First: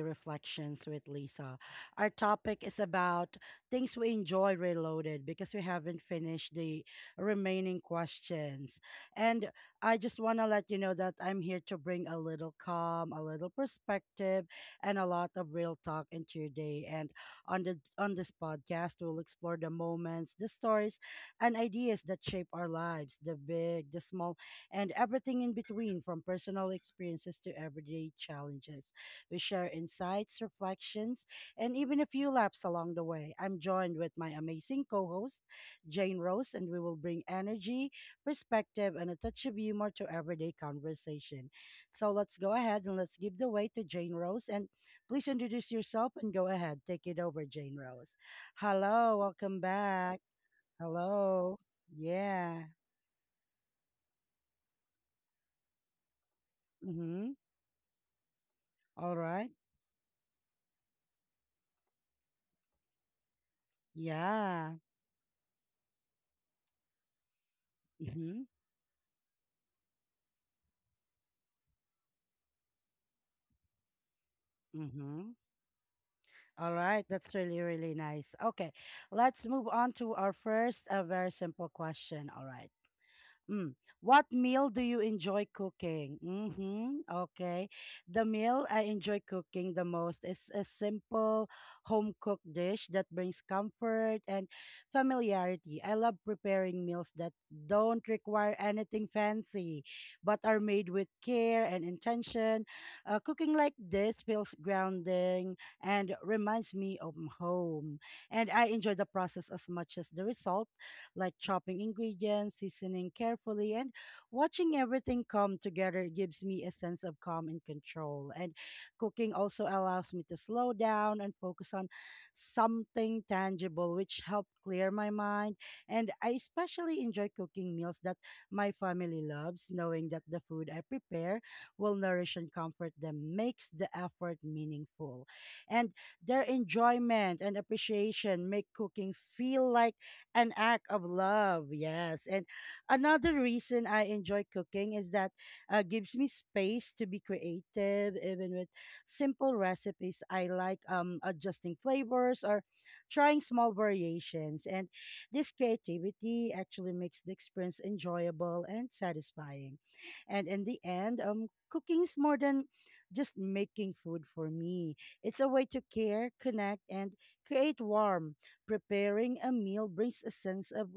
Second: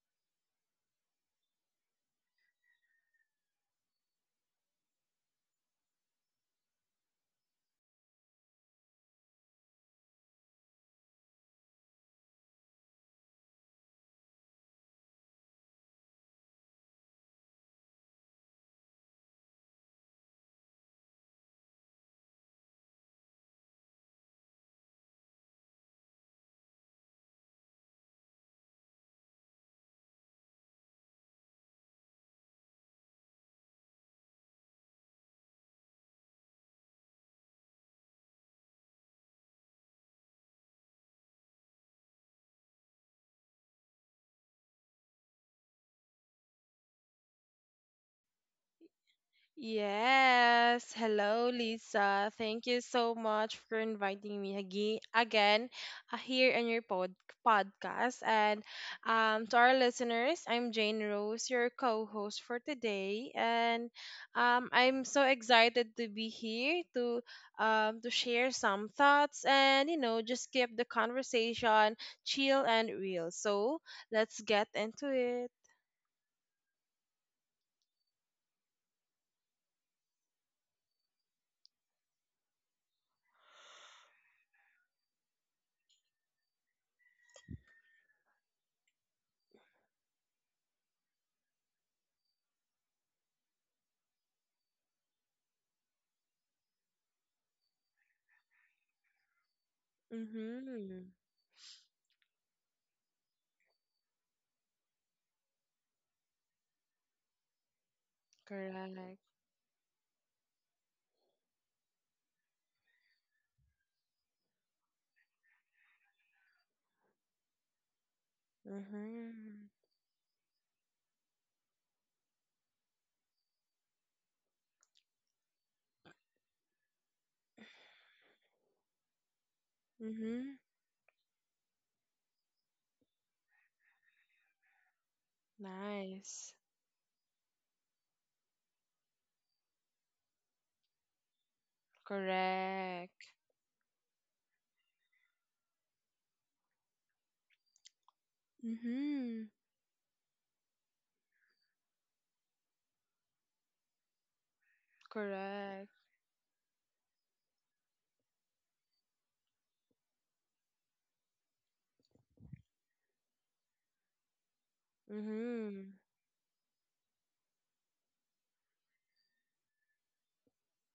Reflections with Lisa. Our topic is about things we enjoy reloaded because we haven't finished the remaining questions. And I just want to let you know that I'm here to bring a little calm, a little perspective, and a lot of real talk into your day. And on this podcast, we'll explore the moments, the stories, and ideas that shape our lives, the big, the small and everything in between, from personal experiences to everyday challenges. We share insights, reflections, and even a few laps along the way. I'm joined with my amazing co host, Jane Rose, and we will bring energy, perspective, and a touch of humor to everyday conversation. So let's go ahead and let's give the way to Jane Rose. And please introduce yourself and go ahead. Take it over, Jane Rose. Hello, welcome back. Yes, hello Hello. Lisa. Yeah. Thank you so much for inviting me again here on your pod Mm-hmm. podcast. And All right. To our listeners, I'm Jane Rose, your co-host for today, and Yeah. I'm so excited to be here to Mm-hmm. share some thoughts and just keep the conversation chill and real. So let's get into Mm-hmm. it. All right. That's really, really nice. Okay. Let's move on to our first, a very simple question. All right. Mm. What meal do you enjoy cooking? Mm-hmm. Okay. The meal I enjoy cooking the most is a simple home cooked dish that brings comfort and familiarity. I love preparing meals that don't require anything fancy, but are made with Mm-hmm. care and intention. Cooking like this feels grounding and reminds me of home. And I enjoy the Correct. process as much as the result like chopping ingredients, seasoning carefully, and watching everything come together gives me a sense of calm and control. And cooking also Mm-hmm. allows me to slow down and focus on something tangible, which helped clear my mind. And I especially enjoy cooking meals that my family loves, knowing that the Mm-hmm. food I prepare will nourish and comfort them makes the effort meaningful. And their Nice. enjoyment and appreciation make cooking feel like an act of love. Yes. And Correct. another reason I enjoy cooking is that gives me space to be creative, even with Mm-hmm. simple recipes. I like adjusting flavors or trying small variations. And this Correct. creativity actually makes the experience enjoyable and satisfying. And in the end, cooking is more than just making food for me. It's a way to Mm-hmm. care, connect, and create warmth. Preparing a meal brings a sense of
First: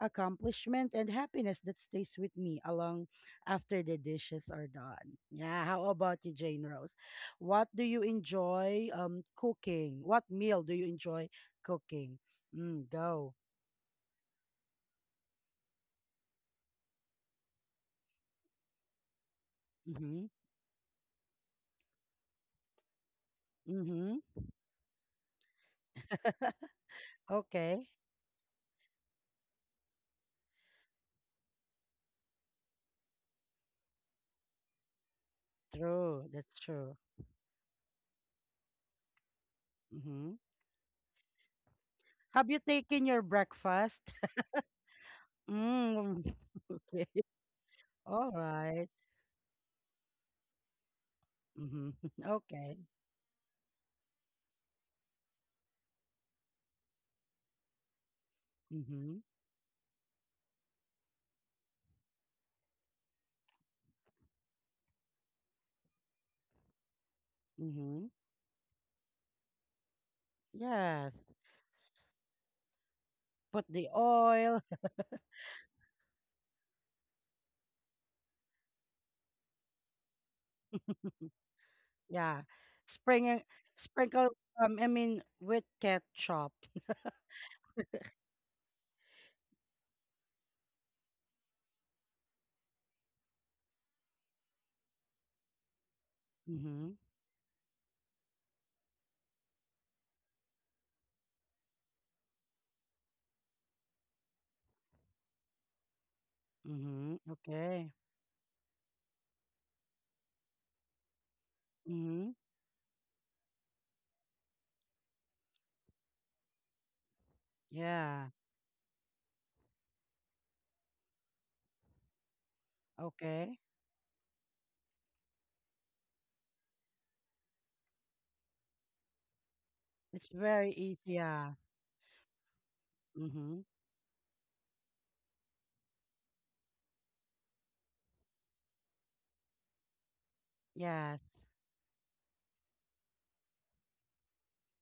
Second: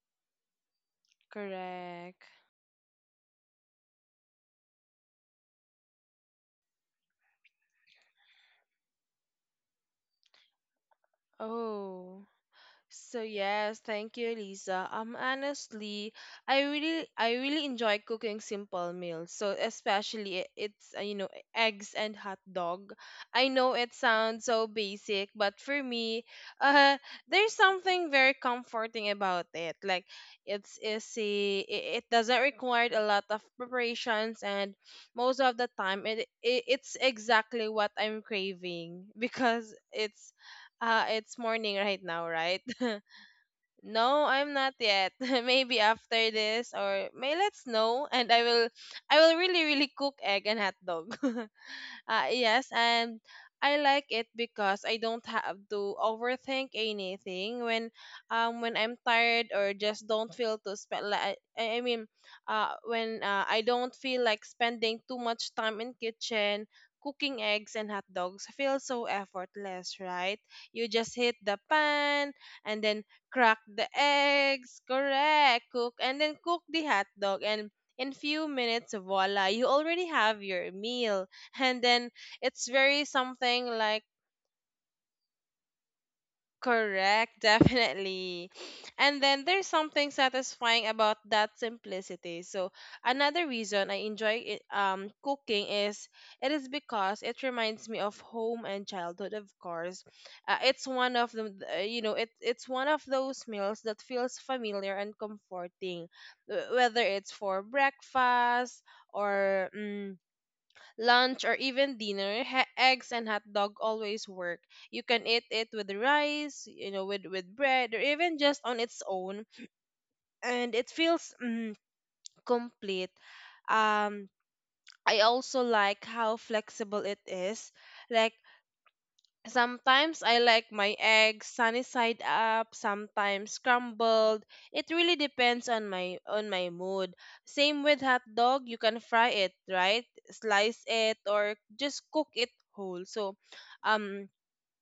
accomplishment and happiness that stays Correct. with me along after the dishes are done. Yeah, how about you, Jane Rose? What do you enjoy cooking? What meal do you enjoy cooking? Oh, Mm, So go. yes, thank you, Lisa. Honestly, I really enjoy cooking simple meals. So Mm-hmm. especially it's you know, eggs and hot dog. I know it Mm-hmm. sounds so basic, but for me, uh, there's Okay, something very comforting about it. Like, it's easy. It doesn't require a lot of preparations, and most of the time, true. it, That's it it's true. exactly what I'm craving because Mm-hmm. It's morning right now, Have you right? taken your breakfast? No, I'm not yet. Maybe Mm, after this okay. or may let's know and All right. I will really really cook egg and hot dog. Mm-hmm. Yes, Okay. and I like it because I don't have to overthink anything when I'm Mm-hmm. tired or just don't feel to spend, like I mean when I don't feel like spending too much time in kitchen. Cooking eggs and Mm-hmm. hot dogs feel so effortless, right? You just Yes. hit the pan and then crack Put the the oil. eggs, correct, cook and then cook the hot dog, and in few minutes voila, you already have your meal, and then Yeah. it's very Sprinkle, something like, sprinkle, I mean, with ketchup. correct. Definitely. And then there's something satisfying about that simplicity. So another reason I enjoy cooking is it is Mm-hmm. because it reminds me of home and childhood, of course. Uh, it's one of the you know it It's one of those meals that feels familiar and comforting, whether Mm-hmm. it's for Okay. breakfast or lunch, or even Mm-hmm. dinner. Eggs and hot dog always work. You can eat it with rice, you know, with bread, or Yeah. even just on its own, and it feels complete. Okay. Um, I also like how flexible it is. Like, sometimes It's I like very my easy. eggs Yeah. sunny side up, sometimes Mm-hmm. scrambled. It really depends on my mood. Same with hot dog, you can fry it, right? Slice it Yes. or just cook it whole. So, um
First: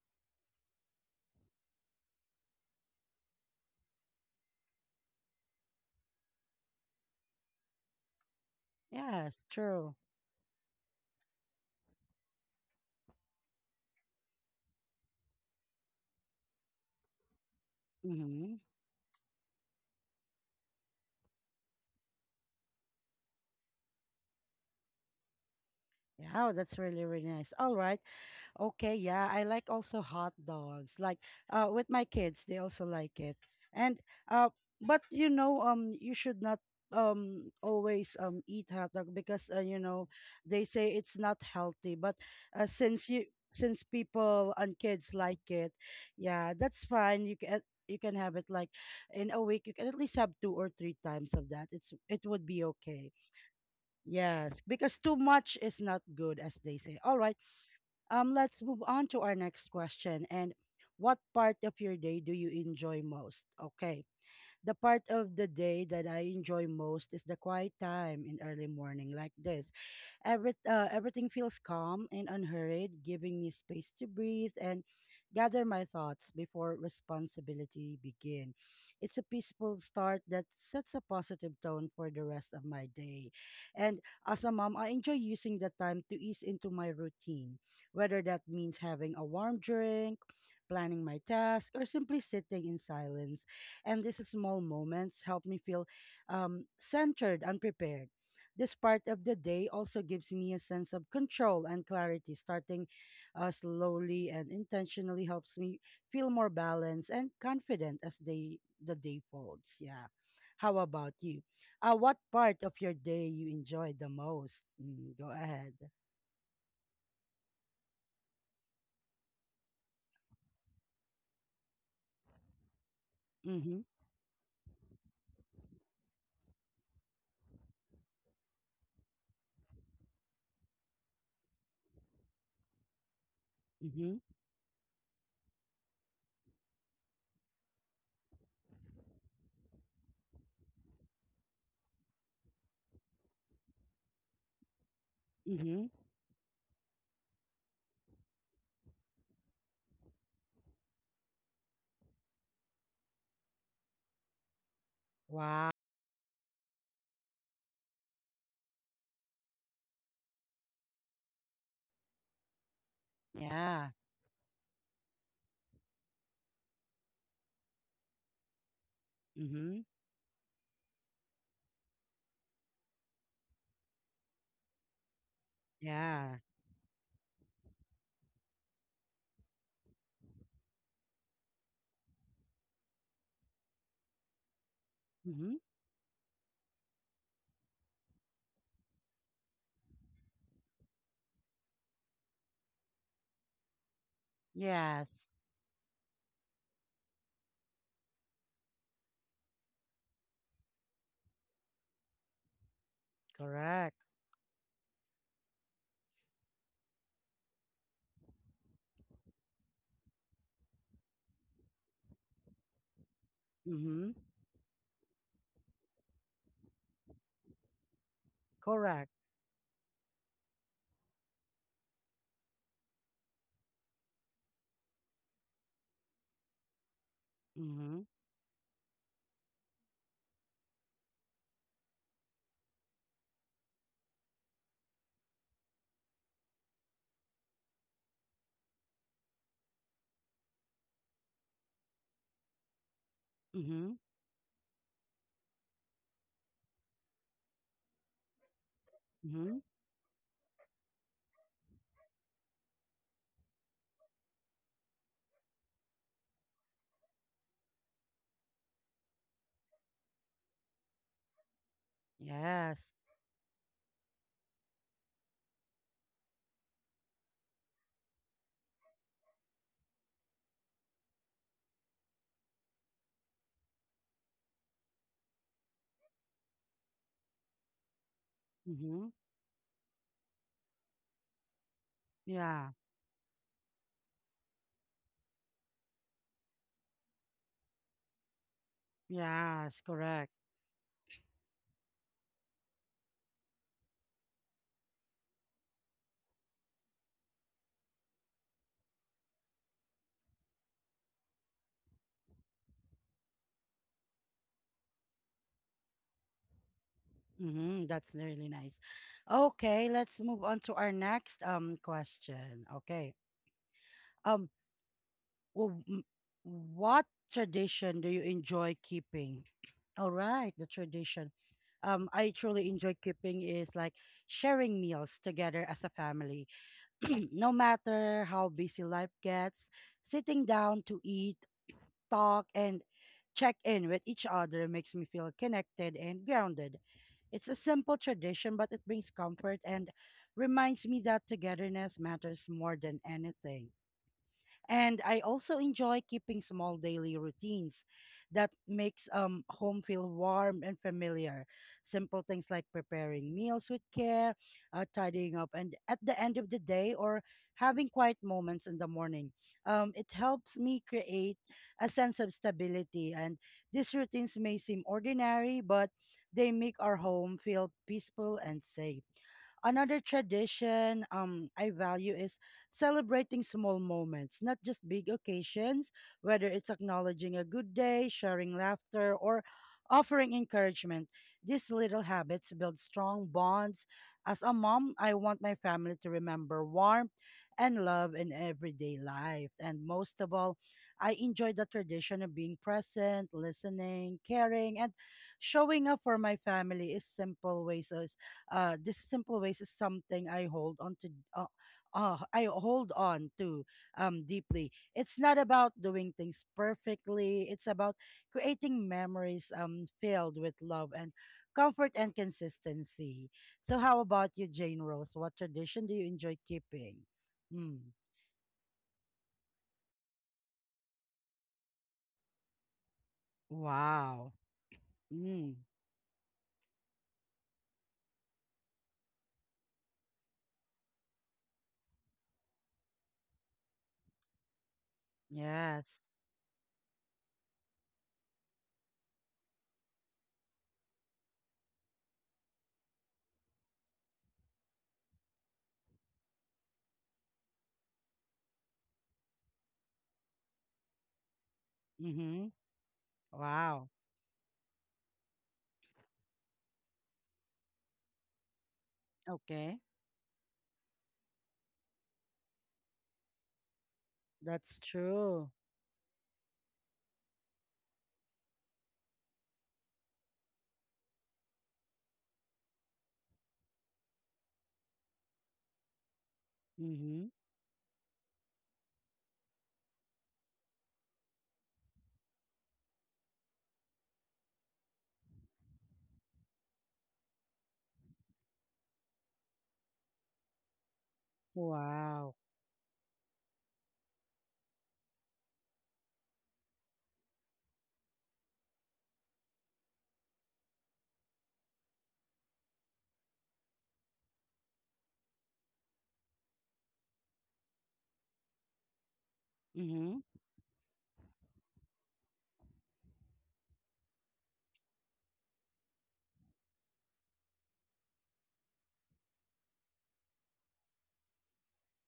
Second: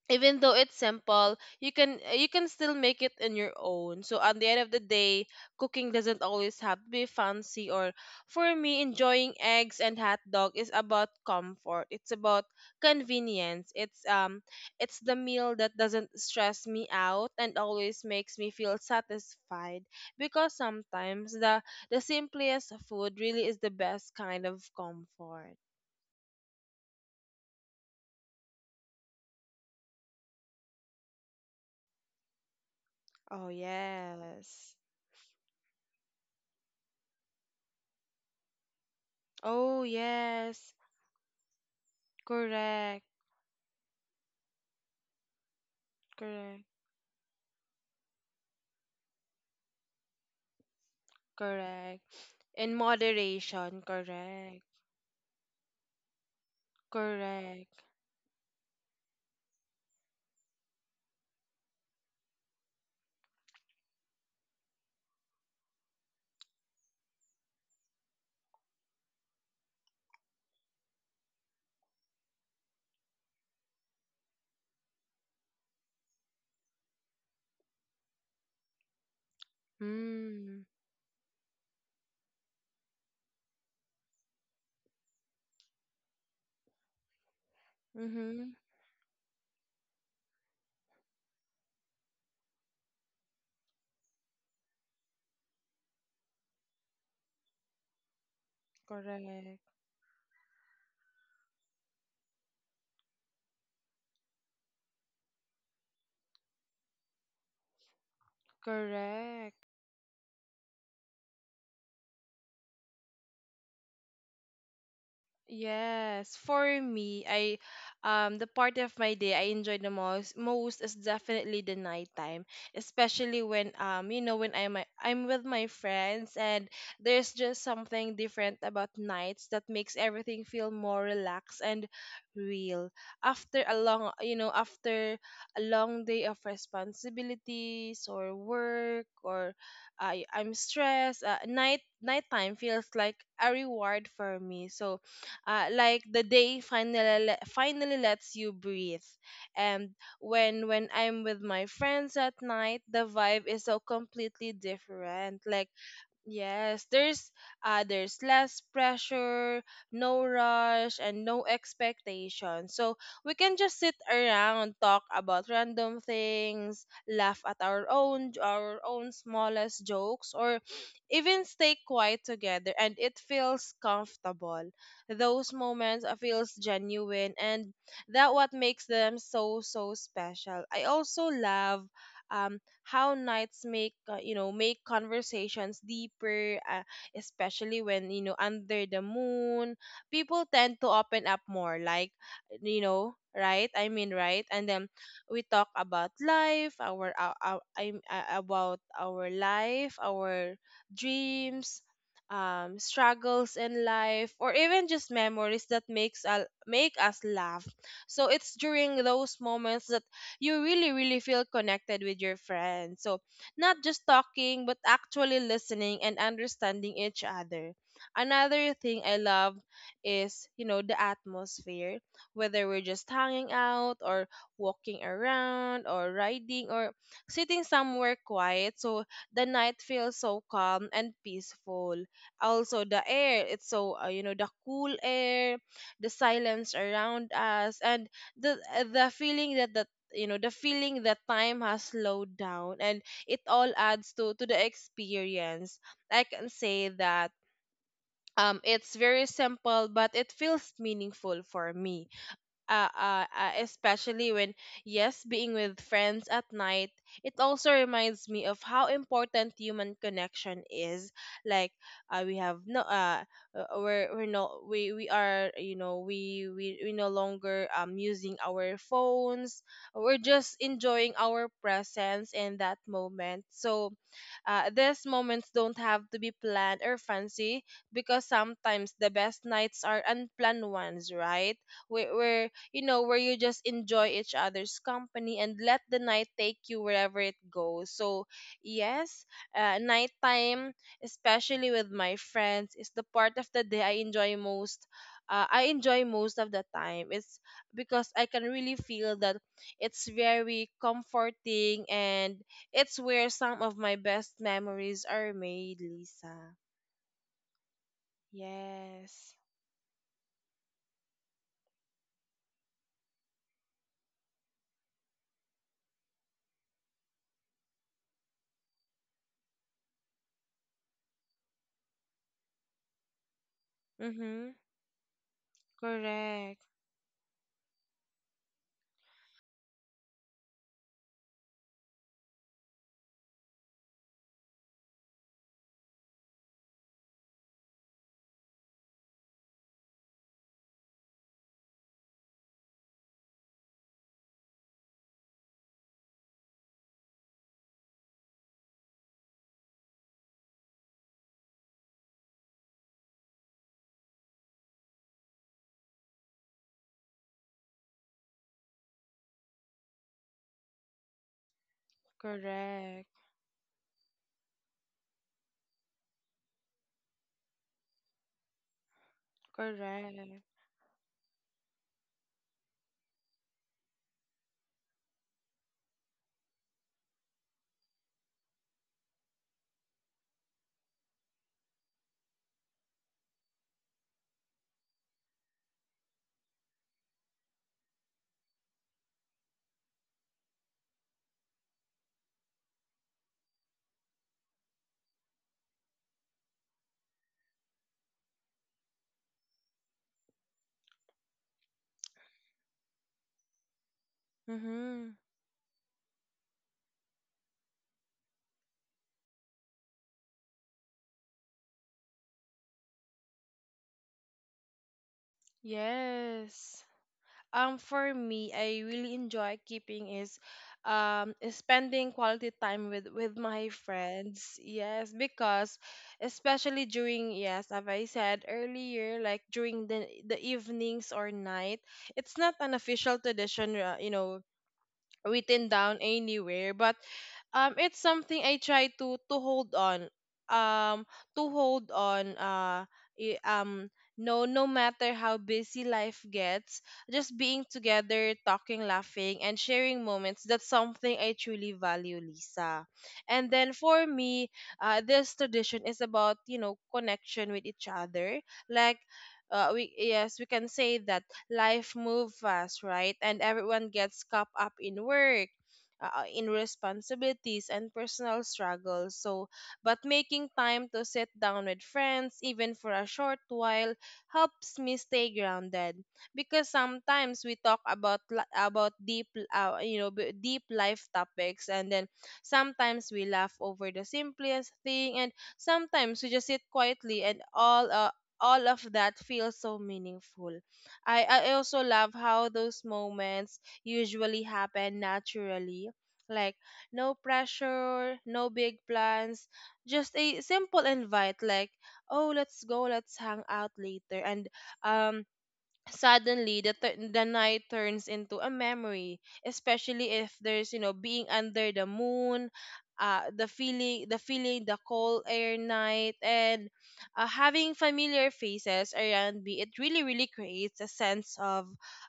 even though it's simple, you can still make it in your own. So at the end of the day, cooking doesn't always have to be fancy. Or for me, enjoying Yes. eggs True. and hot dog is about comfort, it's about convenience, it's the meal that doesn't stress me out and always makes me Mm-hmm. feel satisfied, because sometimes the simplest food really is the best kind of comfort. Yeah. Oh, that's really, really nice. All right. Okay, yeah, I like also hot dogs. Like with my kids, they also like it. Oh And uh yes. but you should not always eat hot dog because Oh they yes. say it's not healthy, but Correct. since you since people and kids like it, yeah, Correct. that's fine. You can have it like in a week. You can at least have two or three times of that. It's Correct. it would be In okay. moderation, Yes, correct. because too much is not good as they say. All right. Correct. Let's move on to our next question. And what part of your day do you enjoy most? Okay, the part of the day that I enjoy most is the quiet time in early morning like this. Everything feels calm and unhurried, giving me space to breathe and gather my thoughts before responsibility begin. It's a peaceful start that Mm. sets a positive tone for the rest of my day. And as a mom, I enjoy using that time to ease into my routine, whether that Mm-hmm. means having a warm drink, planning my task, or simply sitting in silence, and these small moments help me feel centered and prepared. This part of the Correct. day also gives me a sense of control and clarity. Starting slowly and intentionally helps me feel more balanced and confident as the day Correct. folds. Yeah. How about you? What part of your day you enjoy the most? Mm, go ahead. Yes, for me, I the part of my day I enjoy the most is definitely the nighttime, especially when Mm-hmm. When I'm with my friends. And there's just something different about nights that makes everything feel more relaxed and real. After a long Mm-hmm. you know after a long day of responsibilities or work, or I'm stressed, nighttime feels like a reward for me. So Mm-hmm. like the day finally finally lets you breathe. And when I'm with my friends at night, the vibe is so completely different. Like, Wow. yes, there's less pressure, no rush and no expectation. So we can just Yeah. sit around, talk about random things, laugh at our own Mm-hmm. smallest jokes, or even stay quiet together, and it feels comfortable. Those moments Yeah. feels genuine, and that what makes them so special. I also love um how nights make make Mm-hmm. conversations deeper, especially when, you know, under the moon, people tend to open up more. Like, you know, right, I mean right. And then Yes. we talk about life our I about our life, our dreams, struggles in Correct. life, or even just memories that make us laugh. So it's during those moments that you really really feel connected with your friends. So not just Mm-hmm. talking, but actually listening and understanding each other. Another thing Correct. I love is, you know, the atmosphere. Whether we're just hanging out, or walking around, or riding, or sitting Mm-hmm. somewhere quiet, so the night feels so calm and peaceful. Also the air, it's so the cool air, the silence around us, and the uh, the feeling that the the feeling that time has slowed down, and it all Mm-hmm. adds to the experience. I can say that it's very Mm-hmm. simple, but it feels meaningful for me. Especially when, yes, being with friends at night, it also reminds me of how important human connection is. Like, we have no, Yes. We're no, we are, you know, we no longer using our phones. We're just enjoying our presence in that moment. So, these moments don't have to be planned or fancy, because sometimes Mm-hmm. the best nights are unplanned ones, right? we, we're Yeah. You know, where you just enjoy each other's company and let the night take you wherever it goes. So, yes, Yes. Correct. nighttime, especially with my friends, is the part of the day I enjoy most. I enjoy most of the time. It's because I can really feel that it's very comforting, and it's where some of my best memories are made, Lisa. Mm-hmm. That's really nice. Yes. Okay, let's move on to our next question. Okay. Um. w- m- What tradition do you enjoy keeping? All right, the tradition I truly enjoy keeping is like Mm-hmm. sharing meals together as a family. Correct. No matter how busy life gets, sitting down to eat, talk, and check in with each other makes me feel connected and grounded. It's a simple tradition, but it brings comfort and reminds me that togetherness matters more than anything. And I also enjoy keeping small daily routines that makes home feel warm and familiar. Simple things like preparing meals with care, tidying up, and at the end of the day, or having quiet moments in the morning. It helps me create a sense of Correct. stability. And these routines may seem ordinary, but they make our home feel peaceful and safe. Another Correct. tradition I value is celebrating small moments, not just big occasions, whether it's acknowledging a good day, sharing laughter, or offering encouragement. These little habits build strong bonds. As a mom, I want my family to remember warmth and love in everyday life. And most of all, I enjoy the tradition of being present, listening, caring, and showing up for my family is simple ways of this simple ways is something I hold on to uh, I hold on to deeply. Mm-hmm. It's not about doing things perfectly, it's about creating memories filled with love and comfort and consistency. So how about you, Jane Rose, what tradition do you enjoy Yes. keeping? Mm. For me, I really enjoy keeping is spending quality time with my Wow. friends. Yes, Mm. because especially during, yes, as I said earlier, like during the evenings or night. It's not an official tradition, written down Yes. anywhere, but it's something I try to hold on, um to hold on uh i- um no, no matter how busy life gets, just being together, talking, laughing, and sharing moments, that's something I truly value, Mm-hmm. Lisa. And then Wow. for me, this tradition is about, you know, connection with each other. Like, Okay. we, yes, we can say that life move fast, right? And everyone gets caught up That's in true. work, in responsibilities and personal struggles. So, but making time to sit down with friends, even for a short while, helps me stay grounded. Because Mm-hmm. sometimes we talk about about deep, deep life topics, and then sometimes we laugh over the simplest thing, and sometimes we just sit quietly, and all of that feels so meaningful. I also love Wow. how those moments usually happen naturally. Like, no pressure, no big plans, just a simple invite, like, oh, let's go, let's hang out later. And um, suddenly the night turns into a memory, especially Mm-hmm. if there's, you know, being under the moon. The feeling, the cold air night, and having familiar faces around me, it really really creates a sense of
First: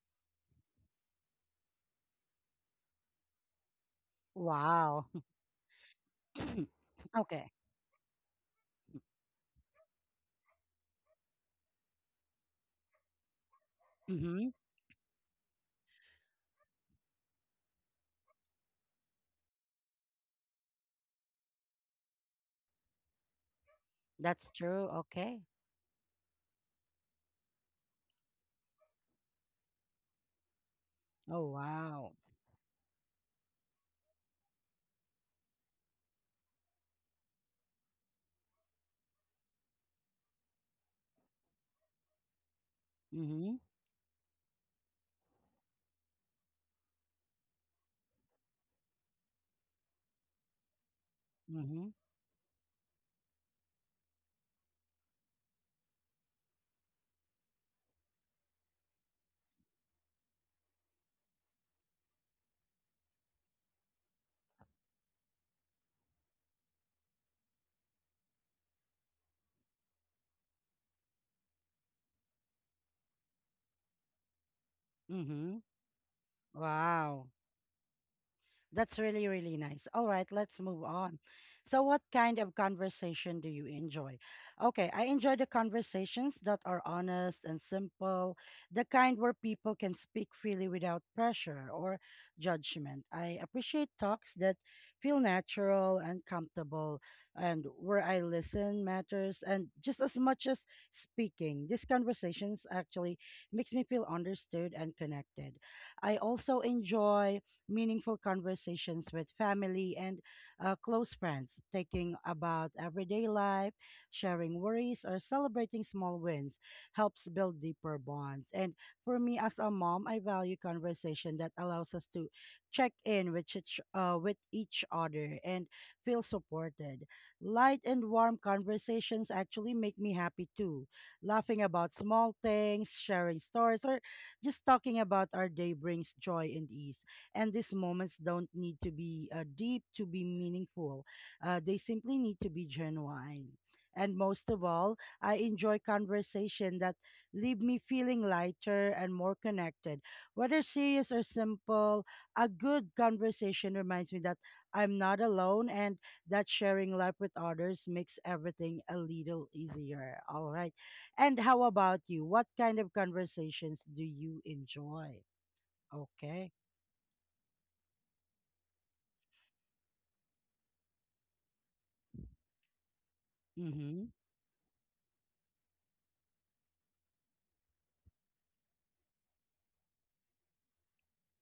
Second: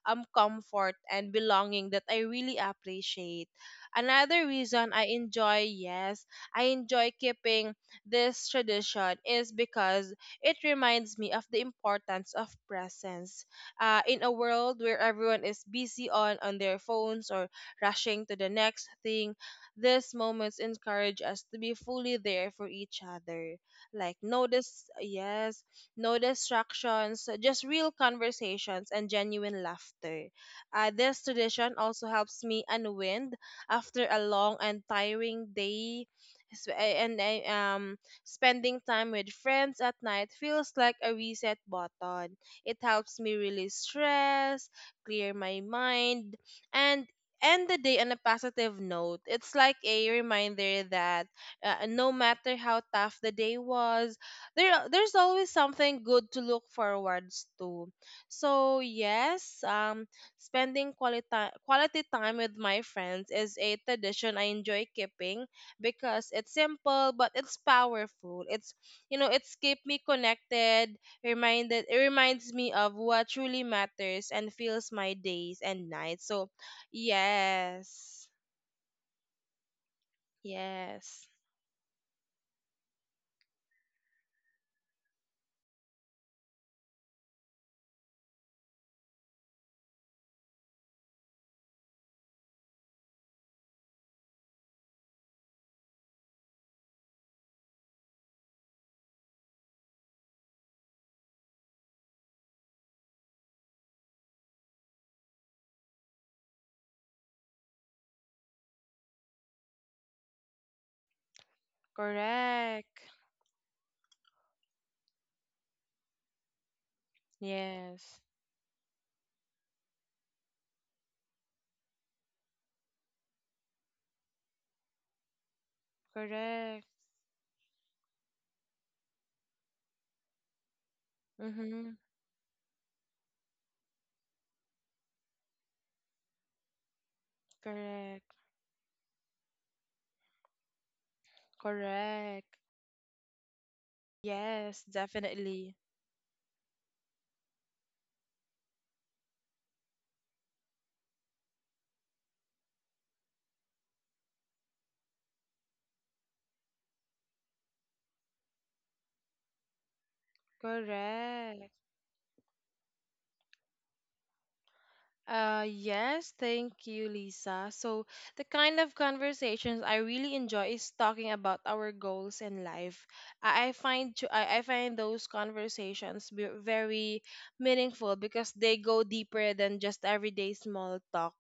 comfort and belonging that I really appreciate. Another reason I Wow. enjoy, yes, I enjoy Okay. keeping this tradition is because it reminds me of the importance of presence. In a Mm-hmm. world where everyone is busy on their phones or rushing to the next thing, these moments encourage us to be fully there for each other. Like, That's true. Okay. yes, no distractions, just real conversations and genuine laughter. This Oh, tradition also wow. helps me unwind after a long and tiring day. And I, spending time with friends at night feels like a reset button. It helps me Mm-hmm. release stress, clear my mind, and end the day on a positive note. It's like a reminder that, Mm-hmm. no matter how tough the day was, there's always something good to look forwards to. So, yes, spending quality time with my friends is a tradition I enjoy keeping because it's simple but it's powerful. It's, you know, it's keep me connected, reminded it reminds me of what truly matters and fills my Mm-hmm. days and nights. So, Wow. yes. That's really, really nice. All right, let's move on. Yes. So, what kind of conversation do you enjoy? Okay, I enjoy the conversations that are honest and simple, the kind where people can speak freely without pressure or judgment. I appreciate talks that feel natural and comfortable, and where I listen matters, and just as much as speaking. These conversations actually makes me feel understood and connected. I also enjoy meaningful conversations with family and close friends, taking about Correct. everyday life, sharing worries, or celebrating small wins helps build deeper Yes. bonds. And for me as a mom, I value conversation that allows us to check in with with each other and feel Correct. supported. Light and warm conversations actually make me happy too. Laughing about Mhm. small things, sharing stories, or just talking about our day brings joy and ease. And these moments Correct. don't need to be deep to be meaningful. They simply need to Correct. be genuine. And most of Yes, all, I enjoy definitely. conversation that leave me feeling lighter and more connected. Whether serious or simple, a good conversation reminds me that I'm not alone and that sharing life with others makes everything a little easier. All right. And how Correct. about you? What kind of conversations do you enjoy? Yes, Okay. thank you, Lisa. So, the kind of conversations I really enjoy is talking about our goals in life. Mm-hmm. I find those conversations very meaningful because they go deeper than just everyday small talk.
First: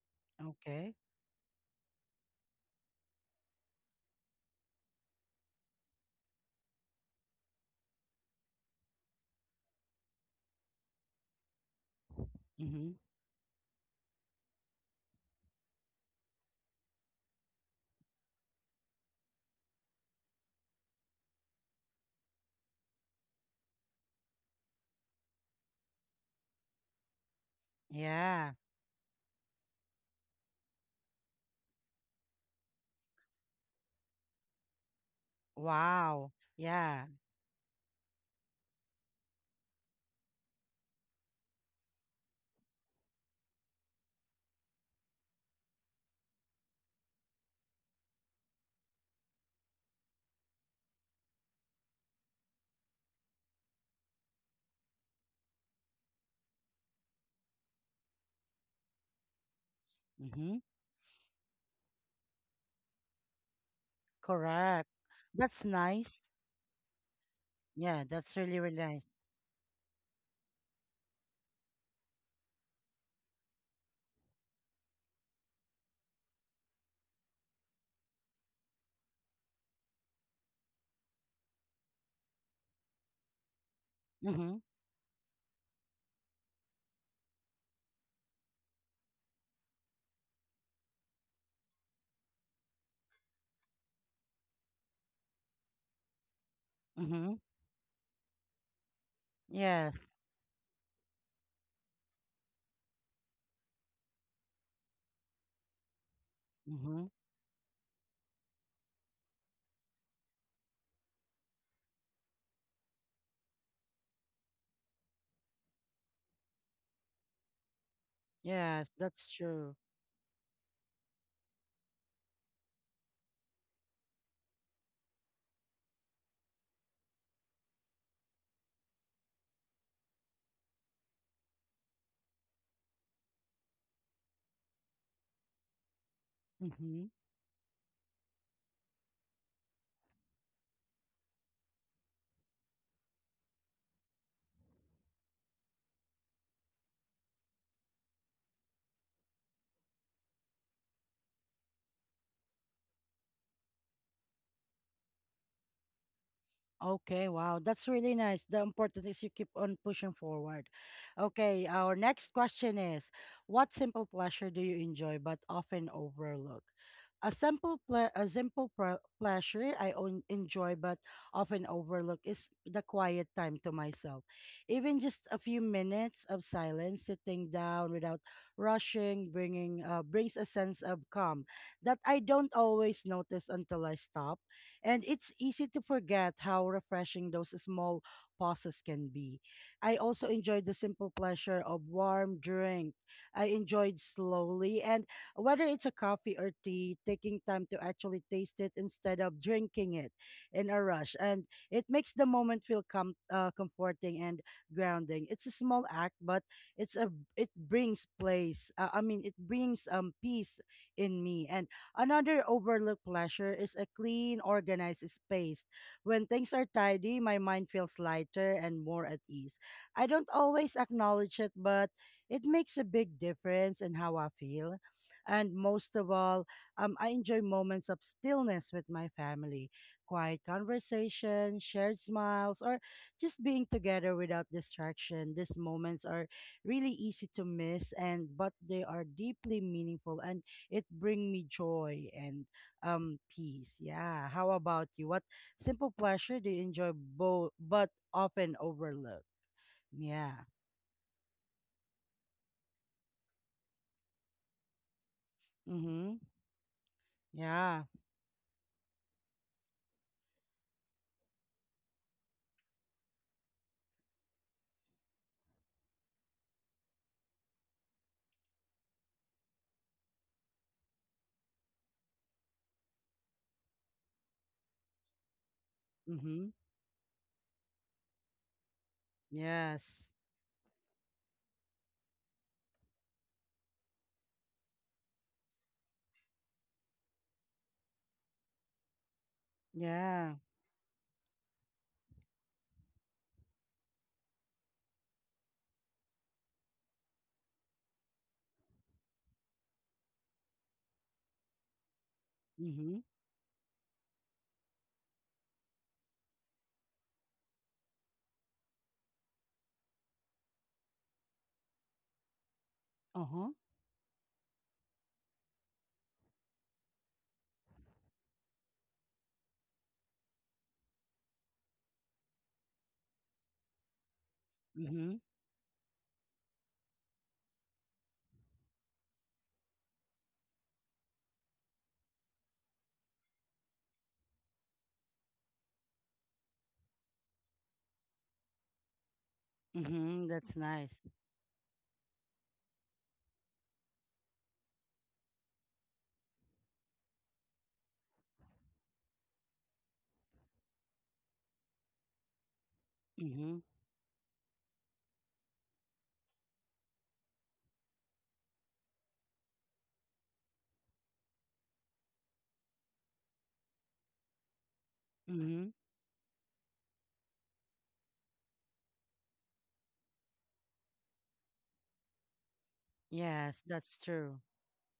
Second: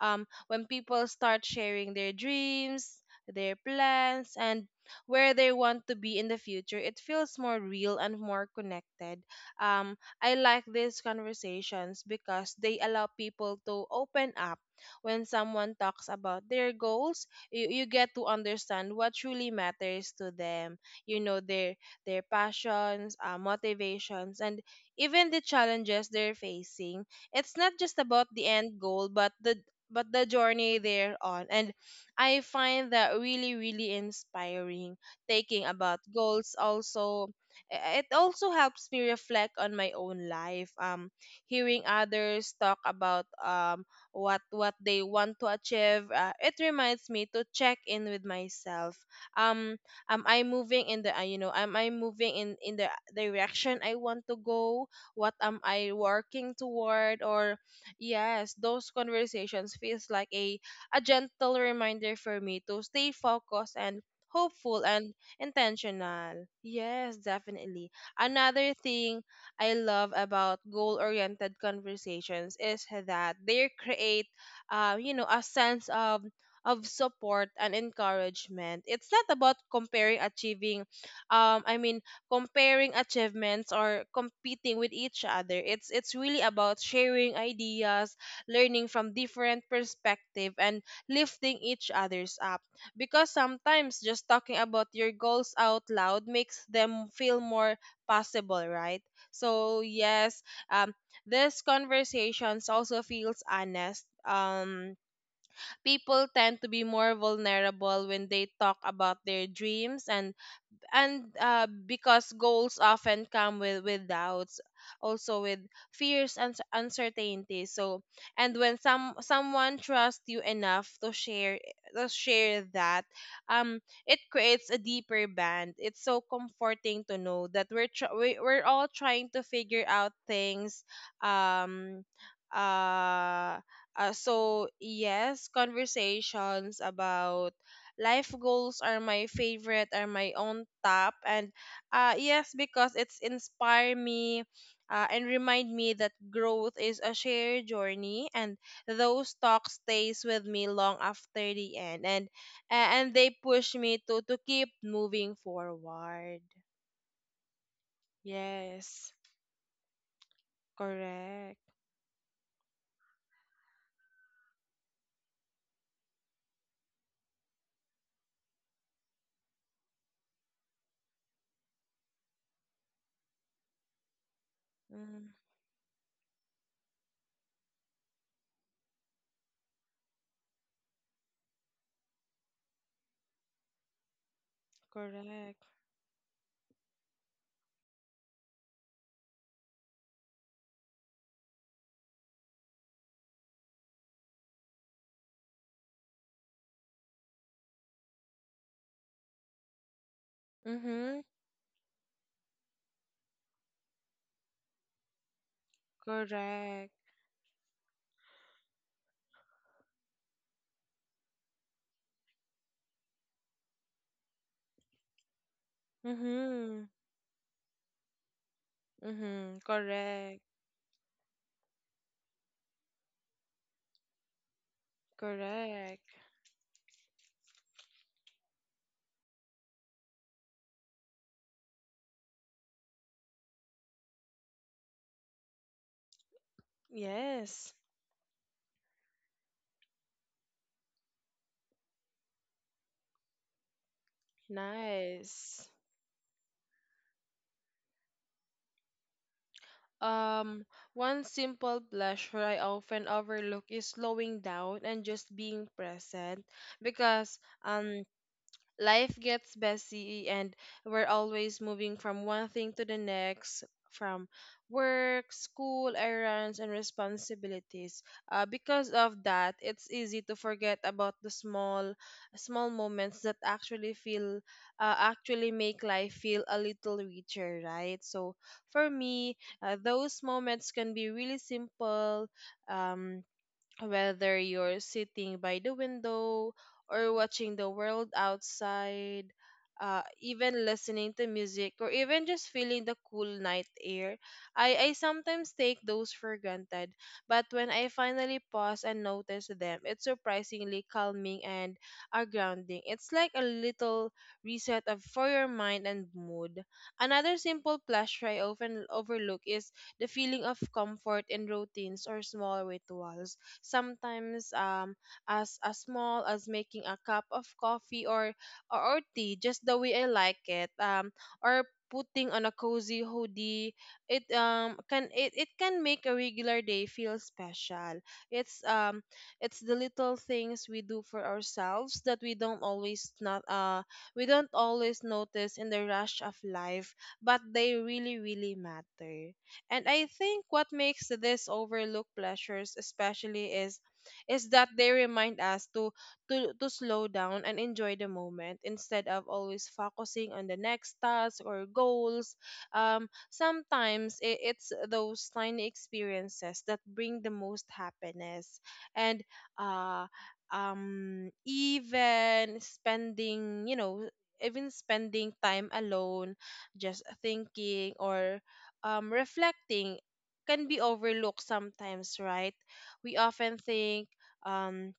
When Okay. people start sharing their dreams, their plans, and where they want to be in the future, it feels more real and more connected. Um, I like these conversations because they Mm-hmm. allow people to open up. When someone talks about their goals, you get to understand what truly matters to them. You know their passions, motivations, and even the challenges they're facing. It's not just about the Yeah. end goal, but the journey they're on. And I find that really inspiring. Taking about Wow. goals Yeah. also it also helps me reflect on my own life, hearing others talk about, what they want to achieve. It reminds me to check in with myself. um am I moving in the, am I moving in the direction I want to go? What am I working toward? Or yes, those conversations feels like a Mm-hmm. a gentle reminder for me to stay focused and hopeful Correct. and That's nice. intentional. Yes, definitely. Yeah, that's really, Another really nice. thing I love about goal-oriented conversations is that they create, a sense of support and encouragement. It's not about comparing achieving, um, I mean, comparing achievements or Mm-hmm. competing with each other. It's really about sharing ideas, learning from different perspective, and lifting each other's up, because sometimes just talking about your goals out loud makes them Mm-hmm. feel more possible, right? So Yes. yes. um this conversations also feels honest. People tend to be Mm-hmm. more vulnerable when they talk about their dreams, and because goals often come with doubts, also with fears and uncertainties. So and when Yes, that's true. someone trusts you enough to share, to share that, um it creates a deeper band it's so comforting to know that we're tr- we, we're all trying to figure out things um uh, so yes, conversations Mm-hmm. about life goals are my favorite, are my own top. And yes, because it's inspire me, and remind me that growth is a shared journey, and those talks stays with me long after the end. And and they push me to keep moving forward. Okay, wow. That's really nice. The important Yes, is you keep on pushing forward. correct. Okay, our next question is, what simple pleasure do you enjoy but often overlook? A simple pleasure I own enjoy but often overlook is the quiet time to myself. Even just Mm, a few minutes of silence, sitting down without rushing, bringing brings a sense of calm that I don't always notice until I stop, and it's correct. easy to forget how refreshing those small pauses can be. I also enjoyed the simple pleasure of warm drink. I enjoyed slowly, and whether it's a coffee or tea, taking time to actually taste it instead of drinking it in a rush. Mm-hmm, And it makes the moment feel comforting and grounding. It's a small act, but correct. it brings place. I mean, it brings peace in me, and another overlooked pleasure is a clean, organized space. When things are Mm-hmm. tidy, my mind feels lighter and more at ease. Mm-hmm. I don't Correct. always acknowledge it, but it makes a big difference in how I feel. And most Correct. of all, I enjoy moments of stillness with my family, quiet conversation, shared smiles, or just being together without distraction. These moments are really easy to Yes. miss, and but they are deeply meaningful, and it bring me joy and peace. Yeah. How about you? What Nice. simple pleasure do you enjoy both but often overlook? Yeah. Um, One simple pleasure I often overlook is slowing down and just being Mm-hmm. present, because Yeah. um life gets busy and we're always moving from one thing to the next, from work, school, errands, and responsibilities. Because of that, it's easy to forget about the small small moments that actually feel, actually make life feel Mm-hmm. a little richer, right? So for me, Yes. those moments can be really simple. um, Whether you're sitting by the window or watching the world outside, Yeah. even listening to music, or even just feeling the cool night air, I sometimes take those for granted. But when I finally pause and notice them, it's surprisingly calming and grounding. Mm-hmm. It's like a little reset of, for your mind and mood. Another simple pleasure I often overlook is the feeling of comfort in routines or small rituals Uh-huh. sometimes, as small as making a cup of coffee or or tea just the way I like it, or putting on a cozy hoodie. Mm-hmm. It can make a regular day feel special. it's um it's the little things we do for ourselves that we don't always not we don't always notice in the rush of life, but they really matter. And I Mm-hmm. think That's what nice. makes this overlooked pleasures especially is that they remind us to slow down and enjoy the moment instead of always focusing on the next task or goals. Mm-hmm. Sometimes it's those tiny experiences that bring the most happiness. And uh, even spending, even spending Mm-hmm. time alone, just thinking or reflecting, can be overlooked sometimes, right? We often Yes, that's think true. um,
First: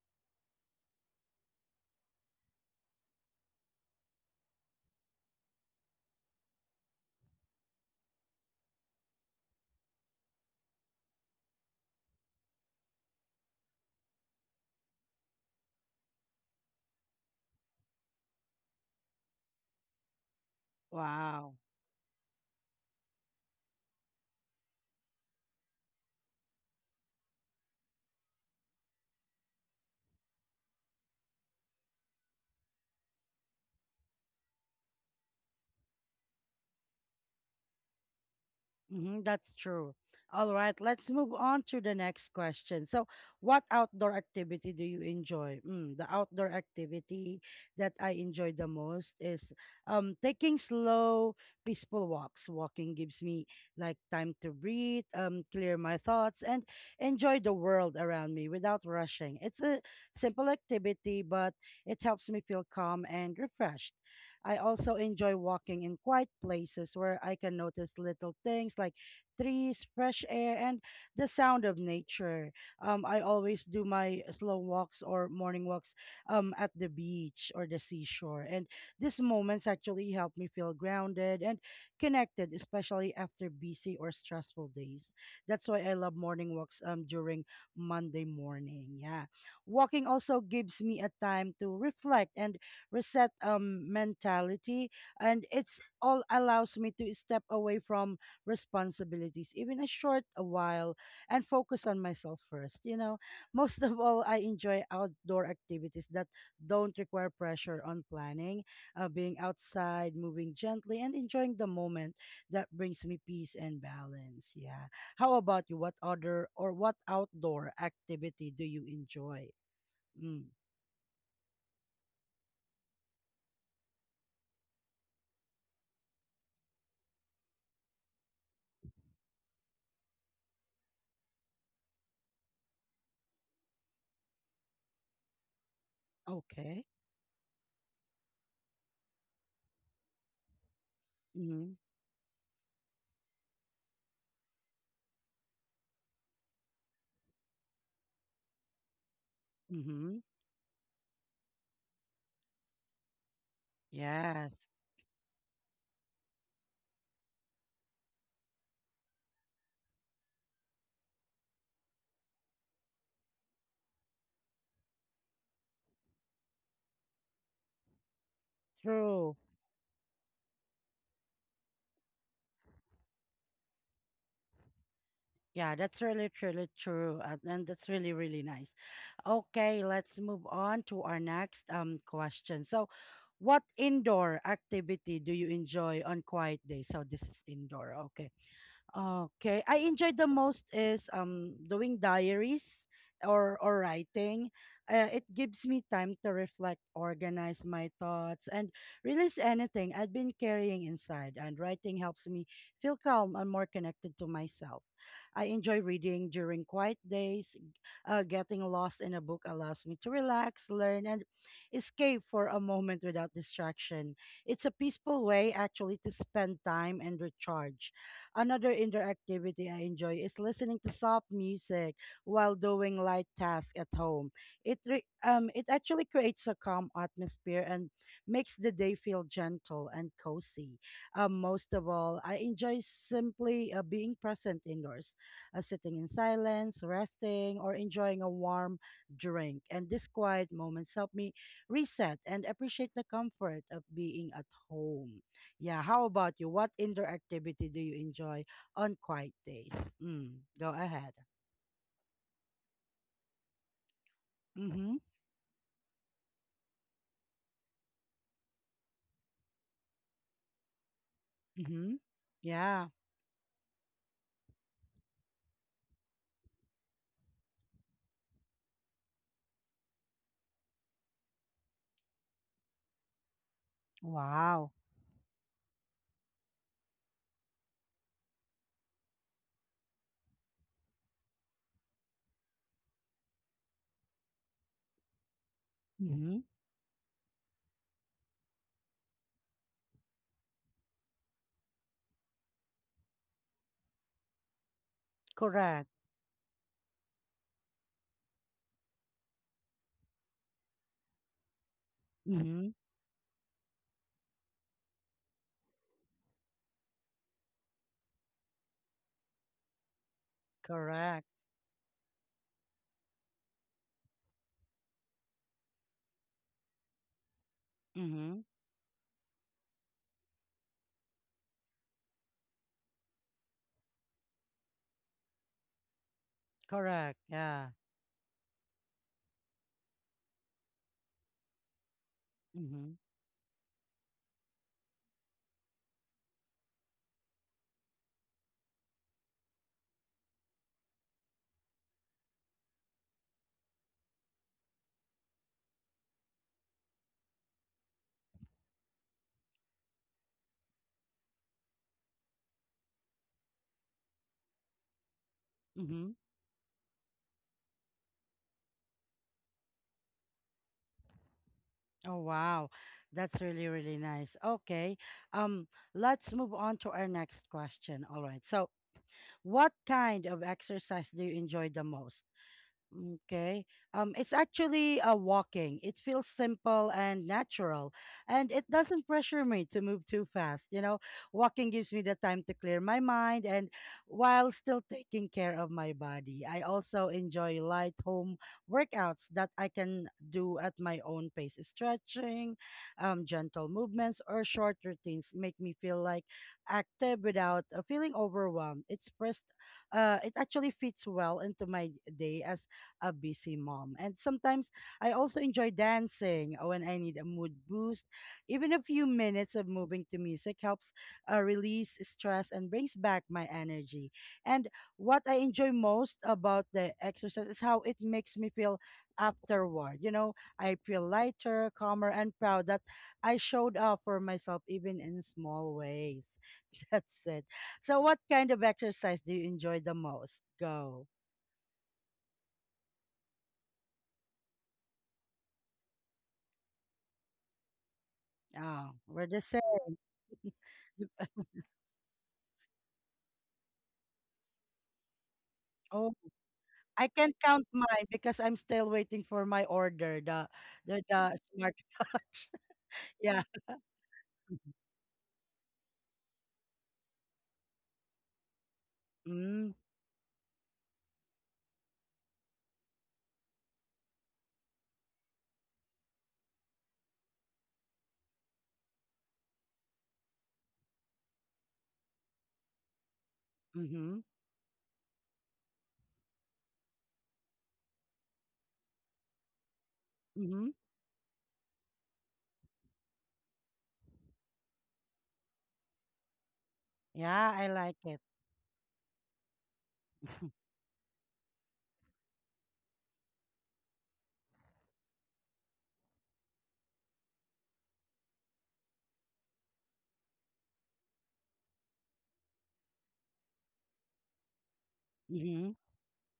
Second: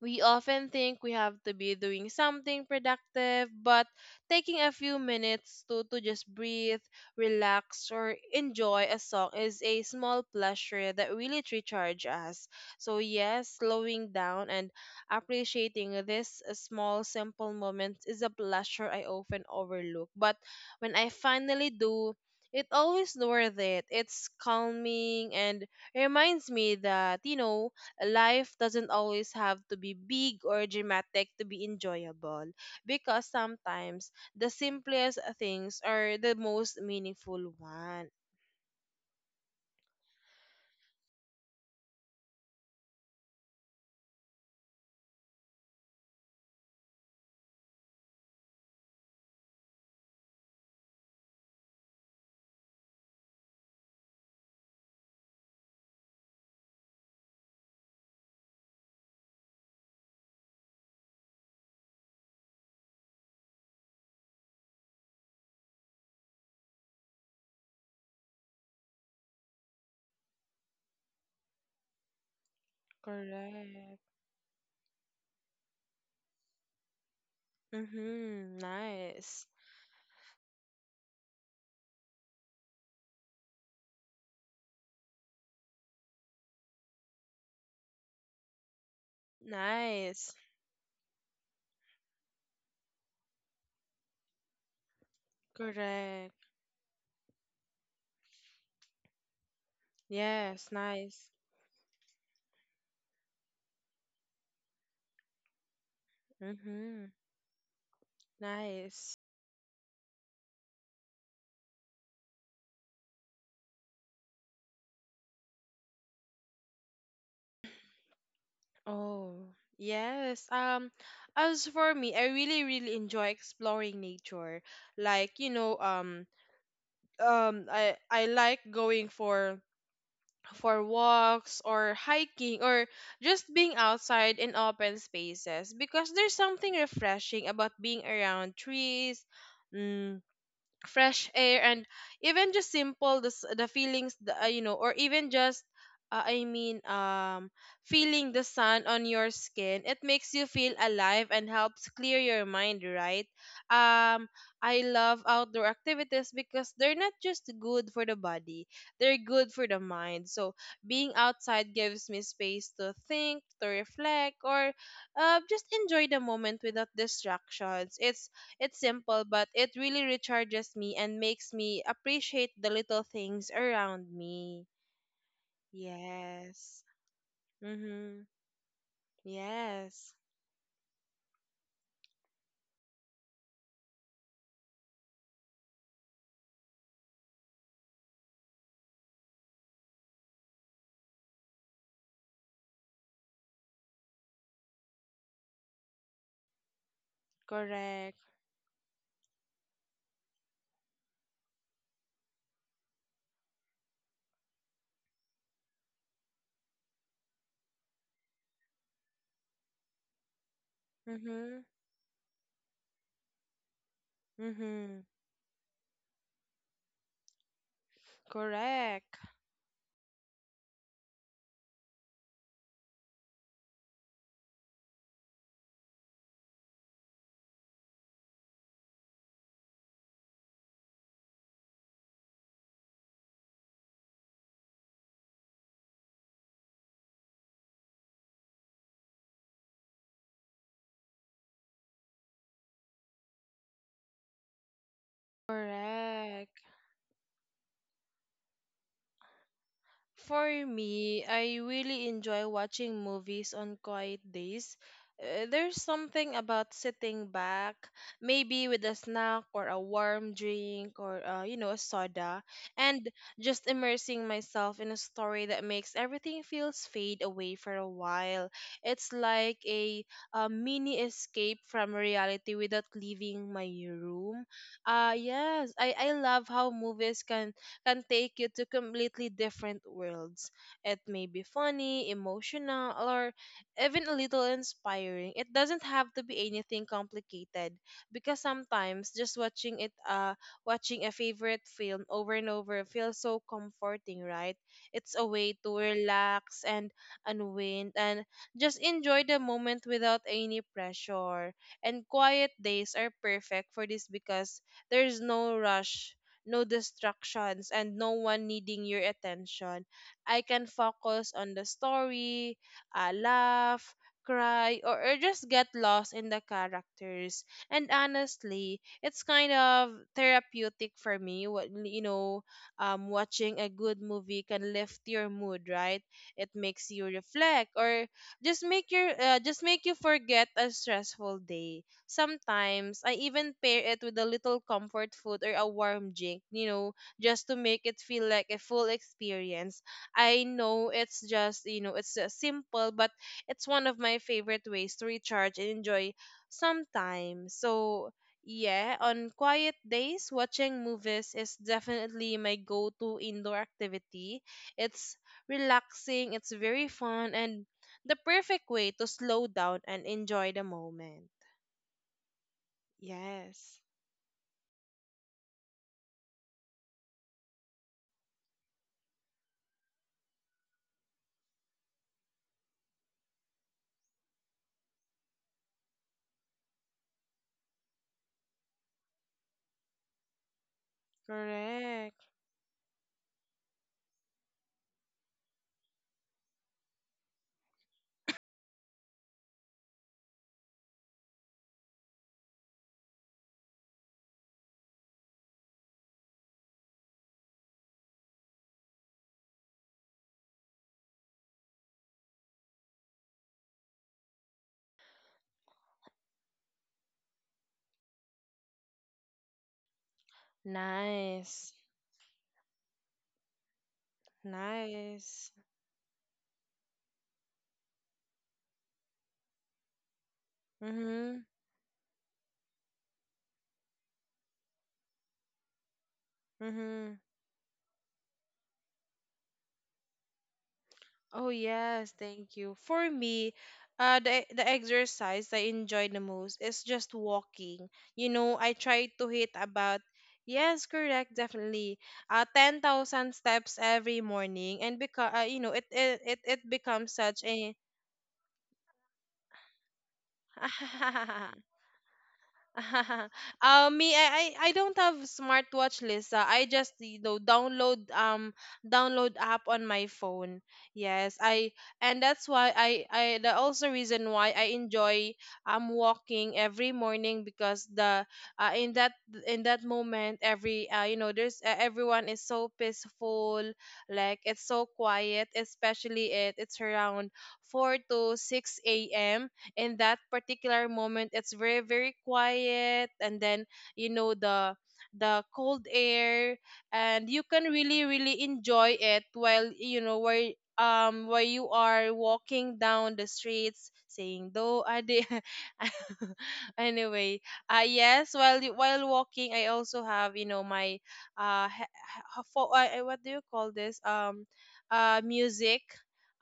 we often think we have to be doing something productive, but taking a few minutes to just breathe, relax, or enjoy a song is a small pleasure that really recharges us. So yes, slowing down and appreciating this small simple moments is a pleasure I often overlook. But when I Wow. finally do, it always worth it. It's calming and reminds me that, you know, life doesn't always have to be big or dramatic to be enjoyable, because sometimes the simplest things are the most meaningful one. Hmm, that's true. All right, let's move on to the next question. What outdoor activity do you enjoy? The outdoor activity that I enjoy the most is taking slow, peaceful walks. Walking gives me like time to breathe, clear my thoughts, and enjoy the world around me without rushing. It's a simple activity, but it helps me feel calm and refreshed. I also enjoy walking in quiet places where I can notice little things like trees, fresh air, and the sound of nature. I always do Correct. my slow walks or morning walks at the beach or the seashore. Mm-hmm. And these Nice. moments actually help me feel grounded and connected, especially after busy or stressful days. That's why I love morning walks during Monday morning. Yeah. Walking Nice. also gives me a time to reflect and reset mentality, and it's all Correct. allows me to step away from responsibilities even a short a Yes, while nice. and focus on myself first, you know. Most of all, I enjoy outdoor activities that don't Mm-hmm. require pressure on planning. Nice. Being outside, moving gently and enjoying the moment, that brings me peace and balance. Yeah, how about you? What other, or what outdoor activity do you Oh, enjoy? Mm. yes. As for me, I really enjoy exploring nature. Like, you know, I like going for walks or hiking or just being outside in open spaces, because there's something Okay. refreshing about being around trees, mm, fresh air, Mm-hmm. and even just simple the, s- the feelings the, you know or even just I mean feeling the sun on your skin. It Mm-hmm. makes you feel alive and helps clear your mind, right? um Yes, I love outdoor activities because they're not just good for the body, they're good for the mind. So being outside gives me space to think, to reflect, or just enjoy the moment without distractions. It's simple, true. but it really recharges me and makes me appreciate the little things around me. Yeah, that's really, truly Yes. true. And that's really, Mm-hmm. really nice. Okay, Yes. let's move on to our next question. What indoor activity do you enjoy on quiet days? So this is indoor. Okay. Okay. I enjoy the most is doing diaries or writing. It gives me time to reflect, organize my Correct. thoughts, and release anything I've been carrying inside. And writing helps me feel calm and more connected to myself. I enjoy reading during quiet days. Getting lost in a book allows me to relax, learn, and Mm-hmm. escape for a moment without distraction. It's a Mm-hmm. peaceful way, actually, to spend time and recharge. Another indoor Correct. activity I enjoy is listening to soft music while doing light tasks at home. It actually creates a calm atmosphere and makes the day feel gentle and cozy. Most of all, I enjoy simply being present indoors, sitting in silence, resting, or enjoying a warm drink. And these quiet moments help me reset and appreciate the comfort of being at home. Yeah, how about you? Correct. What indoor activity do you enjoy on quiet days? Mm, For go ahead. me, I really enjoy watching movies on quiet days. Mm-hmm. There's something about sitting back, maybe with a snack or a warm drink, or you know, a Mm-hmm. soda, Yeah. and just immersing myself in a story that makes everything feels fade away for a while. It's like a mini escape from reality without leaving my room. Wow. Yes, I love how movies can take you to completely different worlds. It may be funny, emotional, or even a little inspiring. It doesn't have to Mm-hmm. be anything complicated, because sometimes just watching a favorite film over and over feels so comforting, right? It's a way to Correct. relax and unwind and just enjoy the moment without any pressure. And quiet Mm-hmm. days are perfect for this because there's no rush, no distractions, and no one needing your attention. I can Correct. focus on the story, laugh, cry, or just get lost in the characters. And Mm-hmm. honestly, it's kind of therapeutic for me. What You know, watching a good movie can lift your mood, right? It makes you Correct. reflect Yeah. or just make you forget a stressful day. Mm-hmm. Sometimes I even pair it with a little comfort food or a warm drink, you know, just to make it feel like a full experience. I know it's just, you know, it's simple, but it's one of my favorite ways to recharge and enjoy sometimes. So, yeah, on quiet days, watching movies is definitely my go to indoor activity. It's Mm-hmm. relaxing, it's very fun, and the perfect way to slow down and enjoy the moment. Oh wow. That's really, Yes. really nice. Okay. Um, let's move on to our next question. All right. So what kind of exercise do you enjoy the most? Okay. It's actually a walking. It feels simple and natural, and it doesn't pressure me to move too fast. You know, walking gives me the Correct. time to clear my mind and while still taking care of my body. I also enjoy light home workouts that I can do at my own pace. Stretching, gentle movements, or short routines make me feel like active without feeling overwhelmed. It actually fits well into my day as a busy mom. And sometimes I also enjoy dancing when I need a mood boost. Even a few minutes of moving to music helps Nice. release stress and brings back my energy. And what I Nice. enjoy most about the exercise is how it makes me feel afterward. You know, I feel Mm-hmm. lighter, calmer, and proud that I showed up for myself even in small ways. Mm-hmm. That's it. So, what kind of exercise do you enjoy the most? Go. Oh yes, thank you. For me, the exercise I enjoy the most is just walking. You know, I Oh, try to we're the hit same. about Yes, correct, definitely. 10,000 steps every morning, and because you know, it, Oh, it it it I becomes can't such count a mine because I'm still waiting for my order, the smartwatch. Yeah. Me, I don't have smartwatch, Lisa. I just, you know, download app Mm, on my phone. Yes, I, and that's why I the also reason why I enjoy walking every morning, because the uh, in that in that moment, every you know, there's everyone is so peaceful, mm-hmm. like it's so quiet, especially it's around 4 to 6 a.m. In that Mm-hmm. particular moment, it's very quiet. And then, you know, the cold air, and you Yeah, can I like really it. really enjoy it, while, you know, while you are walking down the streets, saying though I did. Anyway, yes, while walking, I also have, you know, my he- fo- what do you call this Mm-hmm. music,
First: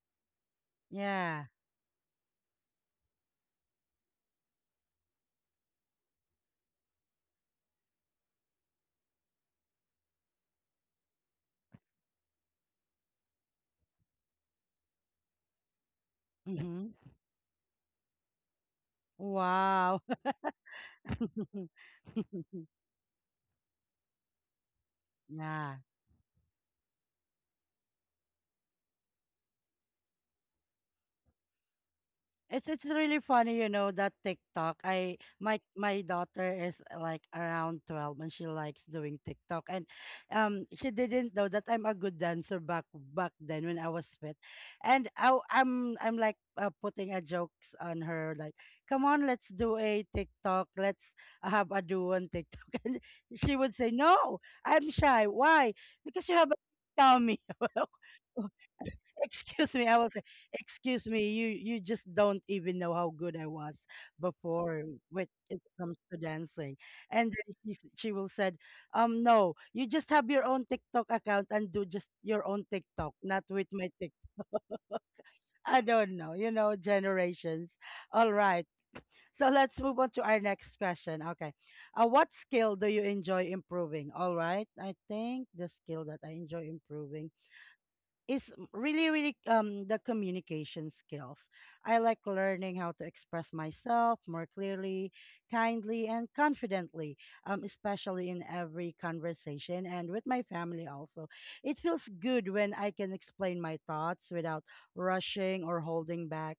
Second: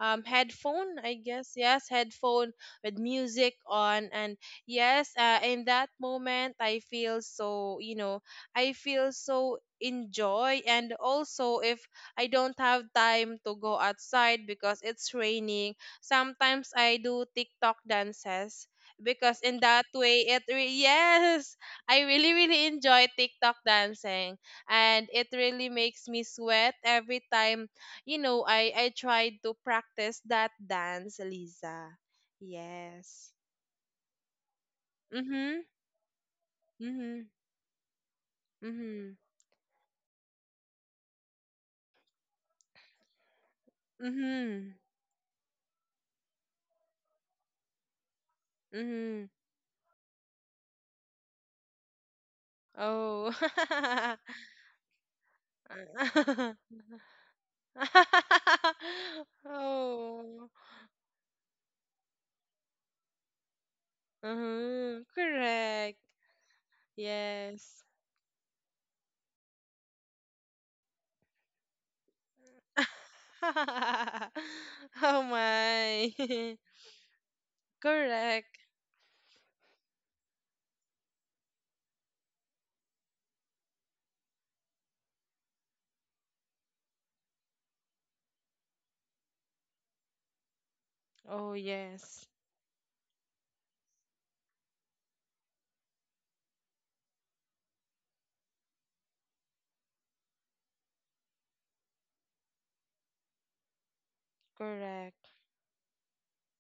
headphone, I Yeah. guess. Yes, headphone with music on. And yes, in that moment, I feel so, you know, I feel so enjoy. And also, if I don't have time to go outside because it's raining, sometimes Mm-hmm. I do TikTok dances, because in that Wow. way it yes, I really enjoy TikTok dancing, and it really Yeah. makes me sweat every time. You know, I tried to practice that dance, Lisa. It's really Yes. funny, you know, that TikTok. I my Mhm. my daughter is like Mhm. around 12 and she likes Mhm. doing TikTok. And she didn't know that I'm a good dancer back then when I was fit. Mhm. And I'm like putting a jokes on her like, "Come Mhm. on, let's do a TikTok. Let's have a duo on TikTok." And Oh. she would say, "No, I'm shy. Why? Because you have a tummy." Excuse me, I was like, Oh. excuse me, you just don't even know how good I was before Mhm. when it comes Correct. to dancing. And then she Yes. s- she will said, no, you just have your own TikTok account and do just your own TikTok, not with my TikTok. Oh I my. don't know, you know, generations. All right, Correct. so let's move on to our next question. Okay, what skill do you enjoy improving? All right, I think the skill that I enjoy improving is really, really the communication skills. Oh I like yes. learning how to express myself more clearly, kindly and confidently, especially in every conversation and with my family also. It feels good when I can explain my thoughts without Correct. rushing or holding back.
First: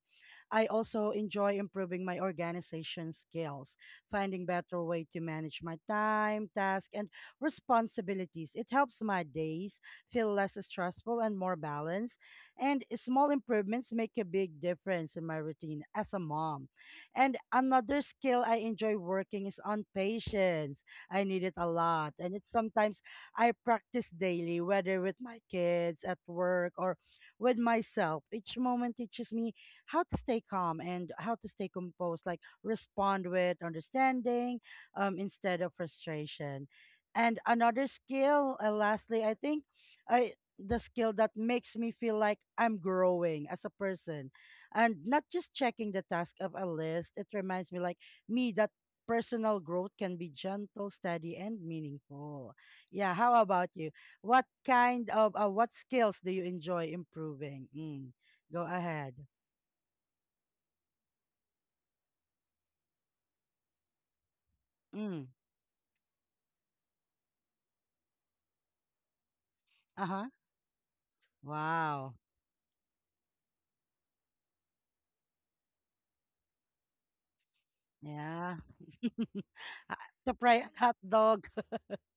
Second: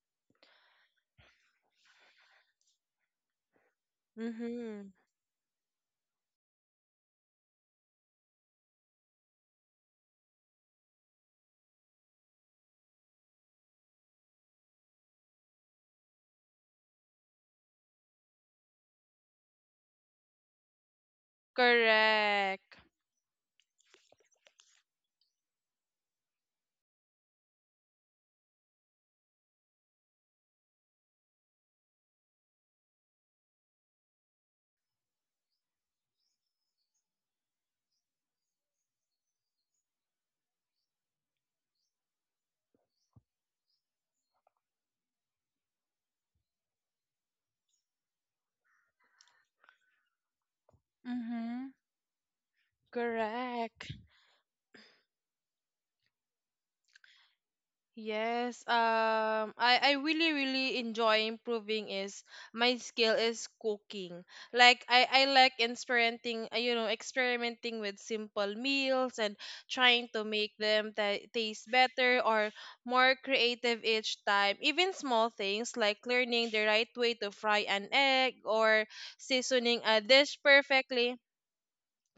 I also enjoy improving my organization skills, finding better Mhm. way to manage my time, task and responsibilities. It helps my days feel less stressful and more balanced. And small improvements make a big difference in my routine as a mom. And another skill I enjoy working is on patience. I need it a lot. And it's Correct. sometimes I practice daily, whether with my kids, at work, or with myself. Each moment teaches me how to stay calm and how to stay composed, like respond with understanding instead of frustration. And another skill, lastly, I think I the skill that makes me feel like I'm growing as a person and not just checking the task of a list. It reminds me that personal growth can be gentle, steady and Mhm. meaningful. Yeah, how about you? Correct. What kind of what skills do you enjoy improving? Mm, go Yes, ahead. I really enjoy improving is my skill is cooking. Like I Mm, like experimenting with simple meals, and trying to uh-huh. make them ta taste Wow. better or more creative each time. Even small things like learning the right way to fry an egg Yeah. or seasoning Ah, a to dish fry a hot perfectly. dog.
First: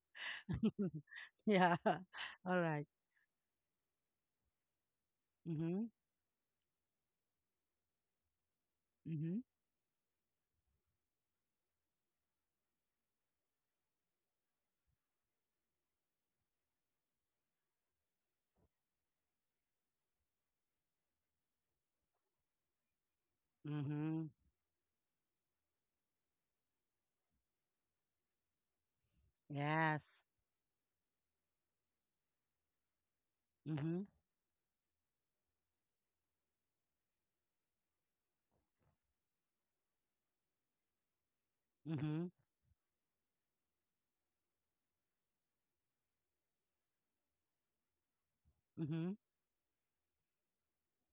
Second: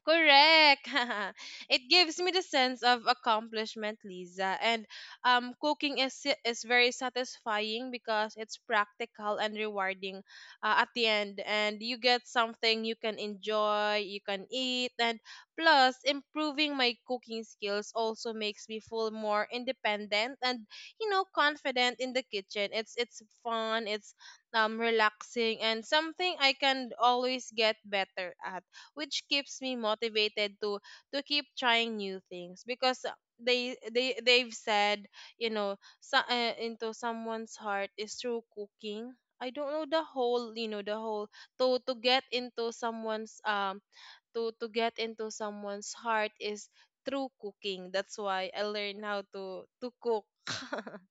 Correct. Yeah. It gives me the All sense right. of accomplishment, Lisa. And Mm-hmm. cooking is is very satisfying because it's practical Mm-hmm. and rewarding at the end. And you get something you can enjoy, you can eat, and plus improving my cooking skills also makes me feel more independent and, you know, confident in the kitchen. It's fun. It's Mm-hmm. Relaxing and something I can always get better at, which keeps me Yes. motivated to keep trying new things because they Mm-hmm. they they've said, you know so, into someone's heart is through cooking. I don't know the whole you know the whole, to to Mm-hmm. get into someone's um to get into someone's heart is through cooking. That's why I learned Mm-hmm. how to cook.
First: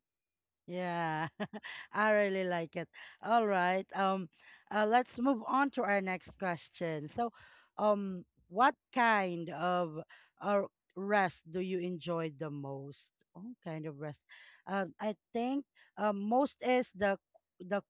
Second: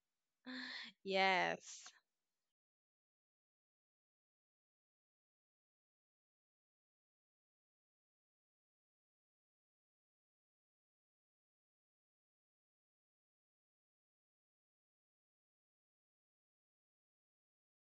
Yeah. Yes. I really like it. All right. Let's move on to our next question. What kind of uh, rest do you enjoy the most? Oh, kind of rest. I think most is the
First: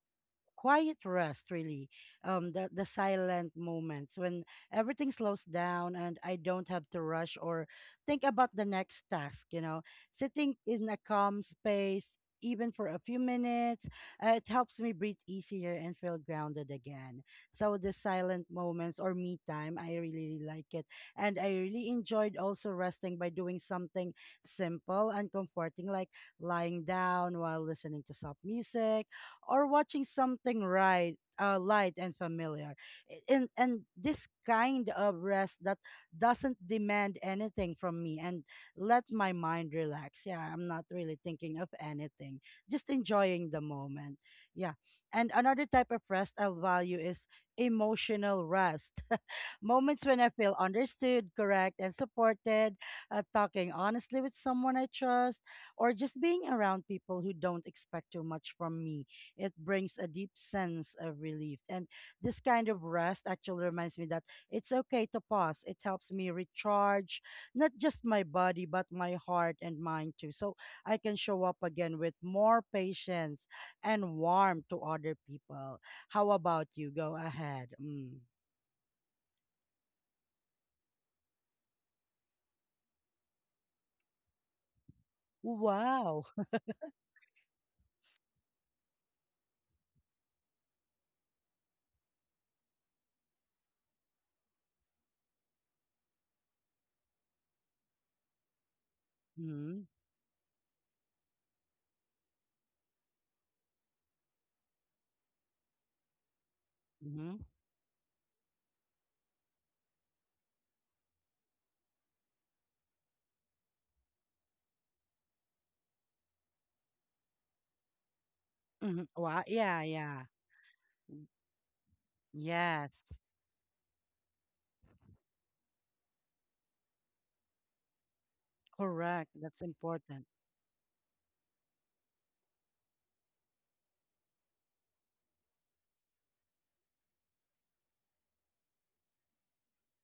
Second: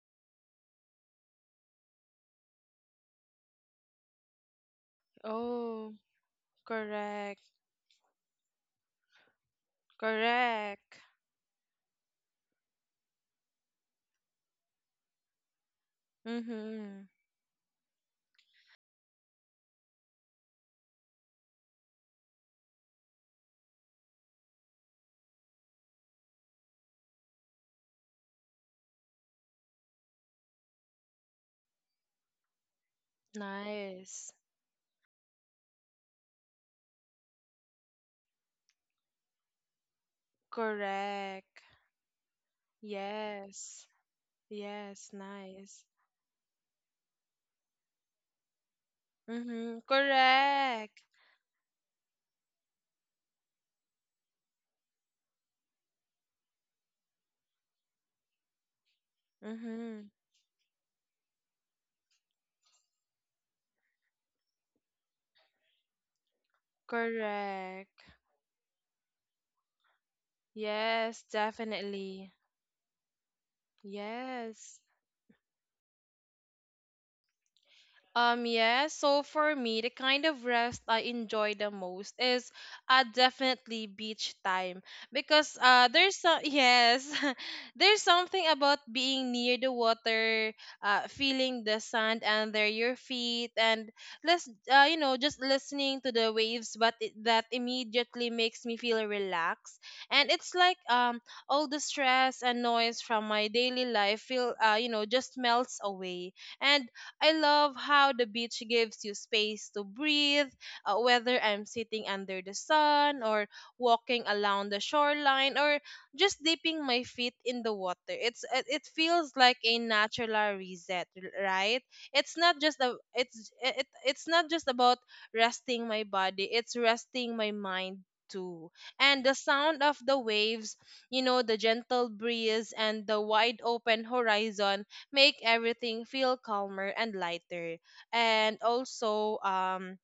quiet rest, really, the silent moments when everything slows down Oh. and I don't have to rush Correct, or think about the next task, you know, sitting in correct. a calm space even for a few minutes. It helps me breathe easier and feel grounded Mhm. again. So the silent moments or me time, I really, really like it. And I really enjoyed also resting by doing something simple and comforting, like lying down while listening to soft music or watching something, right, light and familiar. And this Nice. kind of rest that doesn't demand anything from me and let my mind relax, yeah, I'm not really thinking Correct. of anything, just enjoying the Yes. moment. Yeah. Yes, And another nice. type of rest I'll value is emotional rest. Mm-hmm. Moments when I feel Correct. understood, correct, and supported, talking honestly with someone I trust, or just being around people who don't expect too much from me. It brings a Mm-hmm. deep sense of relief. And this kind of rest actually reminds me that it's okay to pause. It helps me recharge not just Correct. my body, but my heart and mind too. So I can Yes, show up again with definitely. more patience and warmth to Yes. other people. How about you? Go ahead. Mm. Yeah, so for me, the kind of rest I enjoy the most is definitely beach time, because there's Wow. some yes, there's something about being near the water, feeling the sand under your feet, and less just listening to the waves. But that immediately makes me feel relaxed, Mhm. and it's like, all the stress and noise from my daily life feel, just melts away. And I Mhm. love how the beach gives you space to breathe, whether I'm sitting under the sun, or walking along the shoreline, or just dipping my feet in the water. It Mhm. feels Wow. like a Yeah, yeah. natural reset, Mm. Right? It's not just a Yes. it's it, it's not just about resting my body. It's resting my mind too. And Correct. the That's sound of the important. waves, you know, the gentle breeze, and the wide open horizon make everything feel calmer and lighter. And also,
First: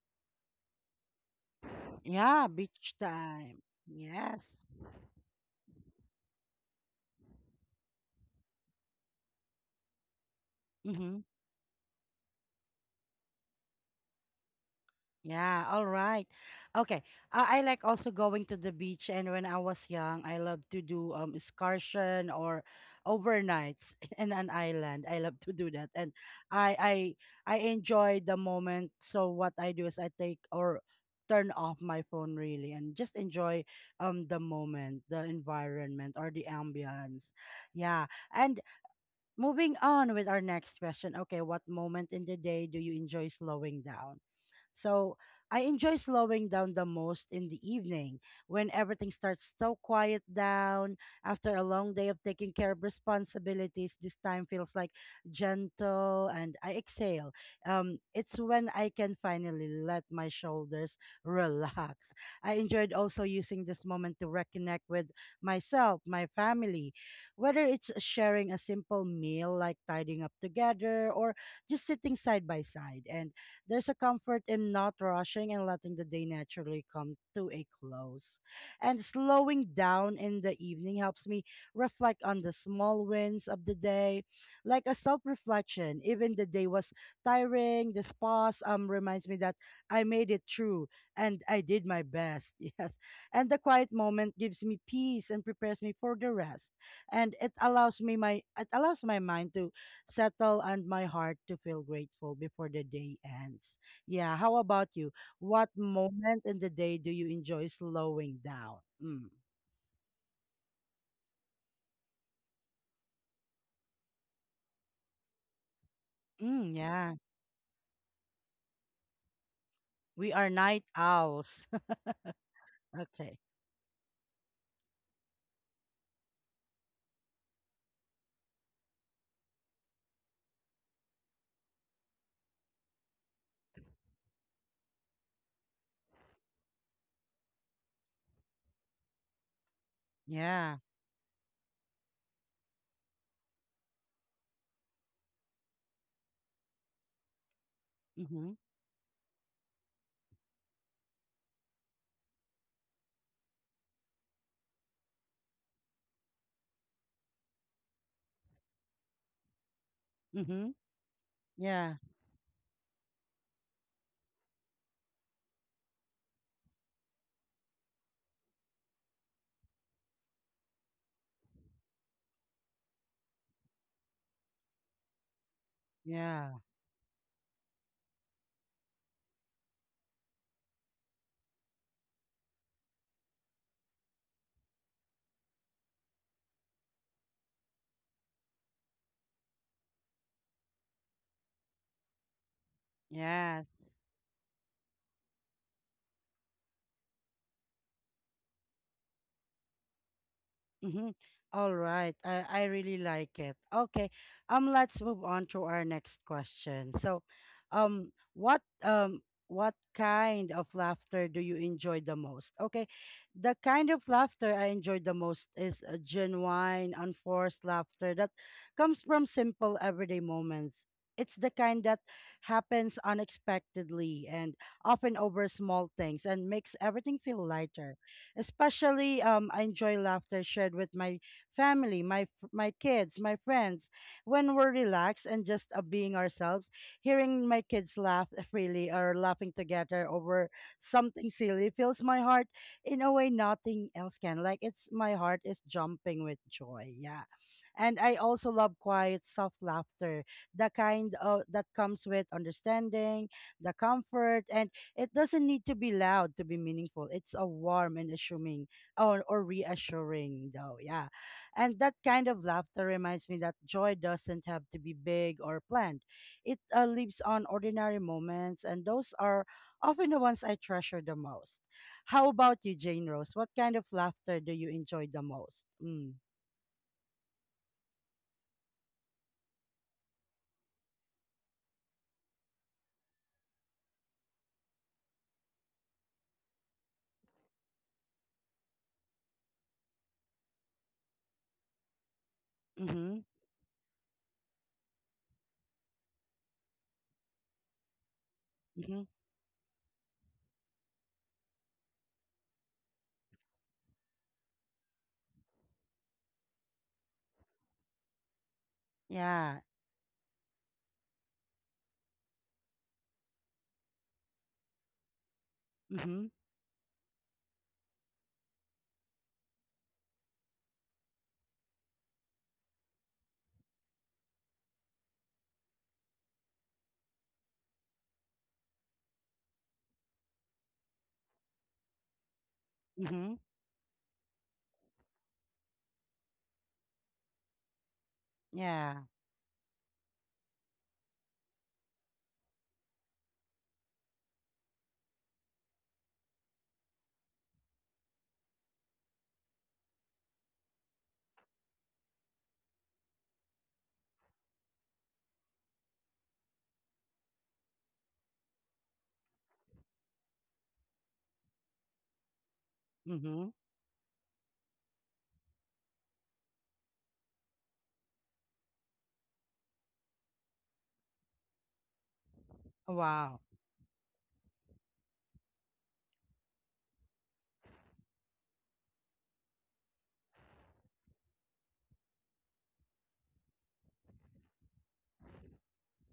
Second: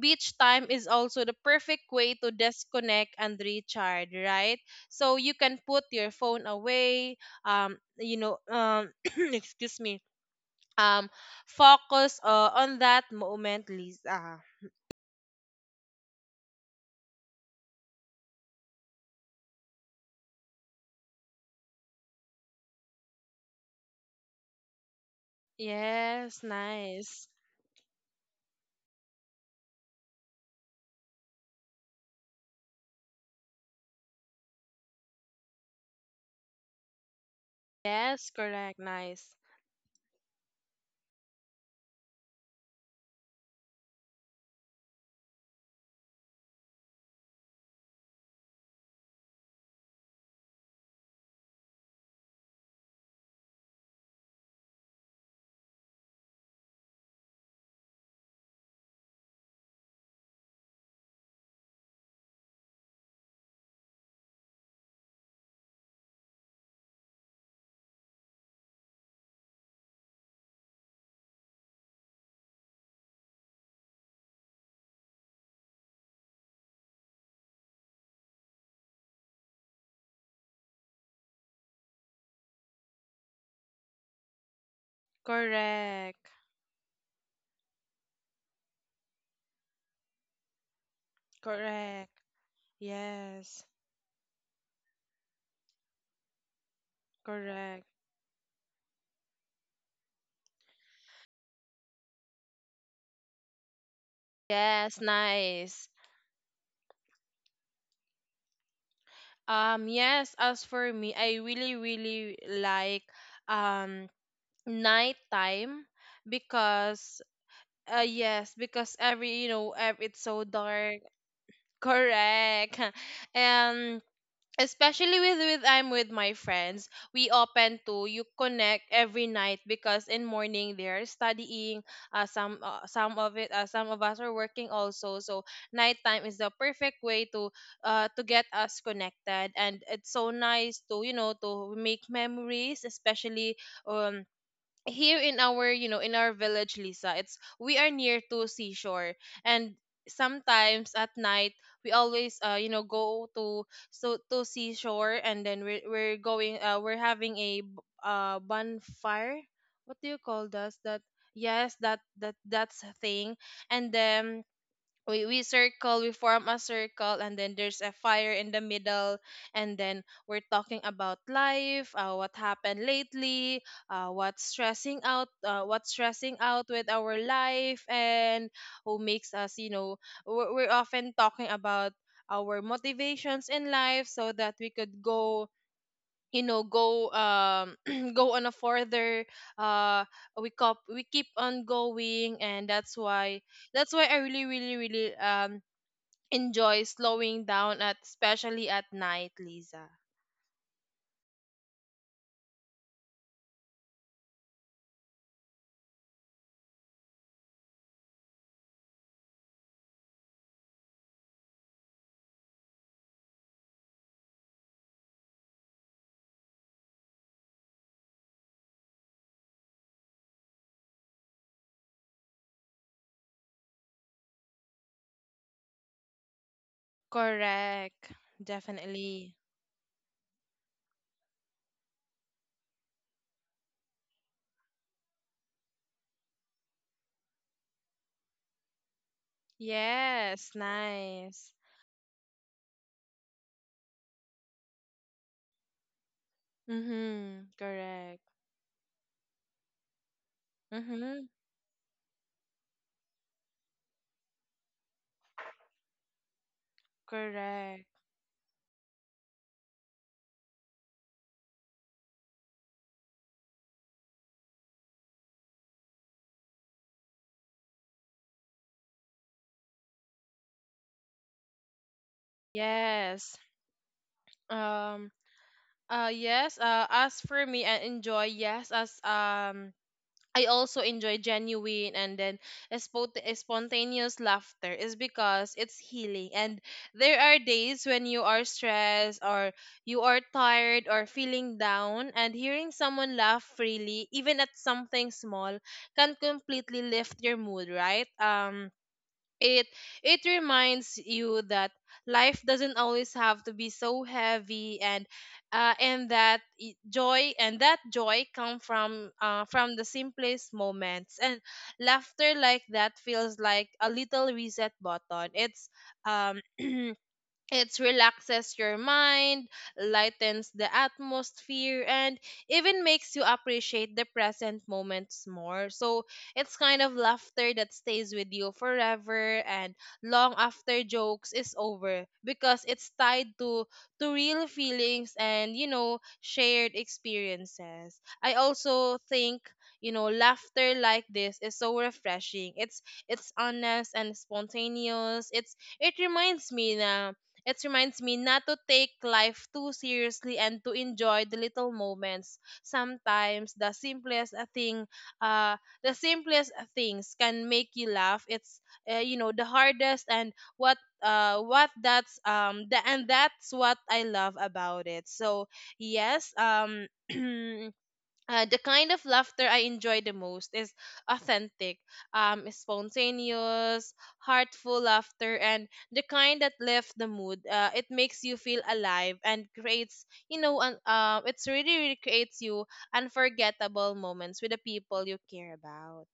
beach time is also the perfect way to Yeah, beach disconnect and time. recharge, right? Yes. So you can put your phone away, um, you know, um, excuse me, um, Mhm. focus, on that moment, Lisa. Yeah, all right. Okay. I like also going to the beach, and when I was young, I love to do excursion or overnights in an island. I love to do that and Yes, I I nice. I enjoy the moment. So what I do is I take or turn off my phone really and just enjoy the moment, the environment or the ambience. Yeah. Yes, And correct, nice. moving on with our next question. Okay, what moment in the day do you enjoy slowing down? So I enjoy slowing down the most in the evening when everything starts to quiet down after a long day of taking care of responsibilities. This time feels like gentle and I exhale. It's when I can finally let my shoulders relax. I enjoyed also using this moment to reconnect with myself, my family, whether it's sharing a simple meal like tidying up together or just sitting side by side. And there's a comfort in not rushing and letting the day naturally come to a close. And slowing down in the evening helps me reflect on the small wins of the day, like a self reflection. Correct, Even the day was tiring, this pause reminds me that I made it through and I did my correct. best. Yes. And the Yes, quiet moment gives me peace and prepares me for the rest. And it correct. allows me my it allows my mind to settle and my heart to feel grateful before the day ends. Yeah, how about Yes, you? What nice. moment in the day do you enjoy slowing down? Mm. Yes, as for me, I really, really like, um nighttime, Mm, yeah, because yes, because every you know, ev- it's we so are night dark. owls. Correct. Okay. And, especially with I'm with my friends, we open to you connect every night, because in morning they're studying. Some of us are working also. So nighttime is the perfect way to get us connected, and it's so Yeah. nice to you know to make memories, especially, um here in our, in our village, Lisa. It's, we are near to Mm-hmm. seashore, and sometimes at night we always, go to seashore, and then we're having a bonfire. What do you call Mm-hmm. this, that? Yes, Yeah. that's a thing. And then we form a circle, and then there's a fire in the middle, and then we're talking about life, what happened lately, what's stressing Yeah. out with our life, and who makes us, we're often talking about our motivations in life, so that we could go, go, go on a further, uh we keep on going, and that's why, Yeah. I really, really, really, enjoy slowing down, at especially at night, Lisa. Mm-hmm. All right. I really like it. Okay. Let's move on to our next question. So, um, what um what kind of laughter do you enjoy the most? Okay. The kind of laughter I enjoy the most is a genuine, unforced laughter that comes from simple everyday moments. It's the kind that happens unexpectedly and often over small things and makes everything feel lighter. Correct. Especially, Definitely. I enjoy laughter shared with my family, my kids, my friends. When we're relaxed and just being ourselves, hearing my kids laugh freely or laughing together over Yes. something Nice. silly fills my heart in a way nothing else can. Like it's my heart is jumping with joy. Yeah. Mhm. And I Correct. also love quiet, soft laughter, the kind Mhm. of that comes with understanding, the comfort, and it doesn't need to be loud to be meaningful. It's a Correct. warm and assuming or reassuring though. Yeah. And that kind of laughter reminds me that joy doesn't have to be big or planned. It lives on ordinary moments and those are often the ones I treasure the most. How about you, Jane Rose? Yes. What kind of laughter do you enjoy um the most? Mm. yes, as for me, I enjoy, yes, as I also enjoy genuine and then spontaneous laughter, is because it's healing. And there are days when you are stressed, or you are tired, or feeling down, and hearing someone Mm-hmm. laugh freely, even at something small, can completely lift your mood, right? Mm-hmm. it it reminds you that life doesn't always have to be so heavy, and, and that I- joy and that joy come from, Yeah. from the simplest moments, and laughter like that feels like a little reset button. it's Mm-hmm. um It relaxes your mind, lightens the atmosphere, and even makes you appreciate the present moments more. So it's kind of laughter that stays with you forever and long after jokes is over, because it's Mm-hmm. tied to real feelings and, shared experiences. I also Yeah. think, laughter like this is so refreshing. It's honest and spontaneous. It's it reminds me na it reminds me not to take life too seriously, and to enjoy the little moments. Sometimes the simplest, uh, the simplest, things can make you laugh. It's, the hardest, and and Mm-hmm. that's what I love about it. So, yes, the kind of laughter I enjoy the most is authentic, Wow. spontaneous, heartful laughter, and the kind that lifts the mood. It makes you feel alive and creates, you know, un- it's really, really creates you unforgettable moments with the people you care about.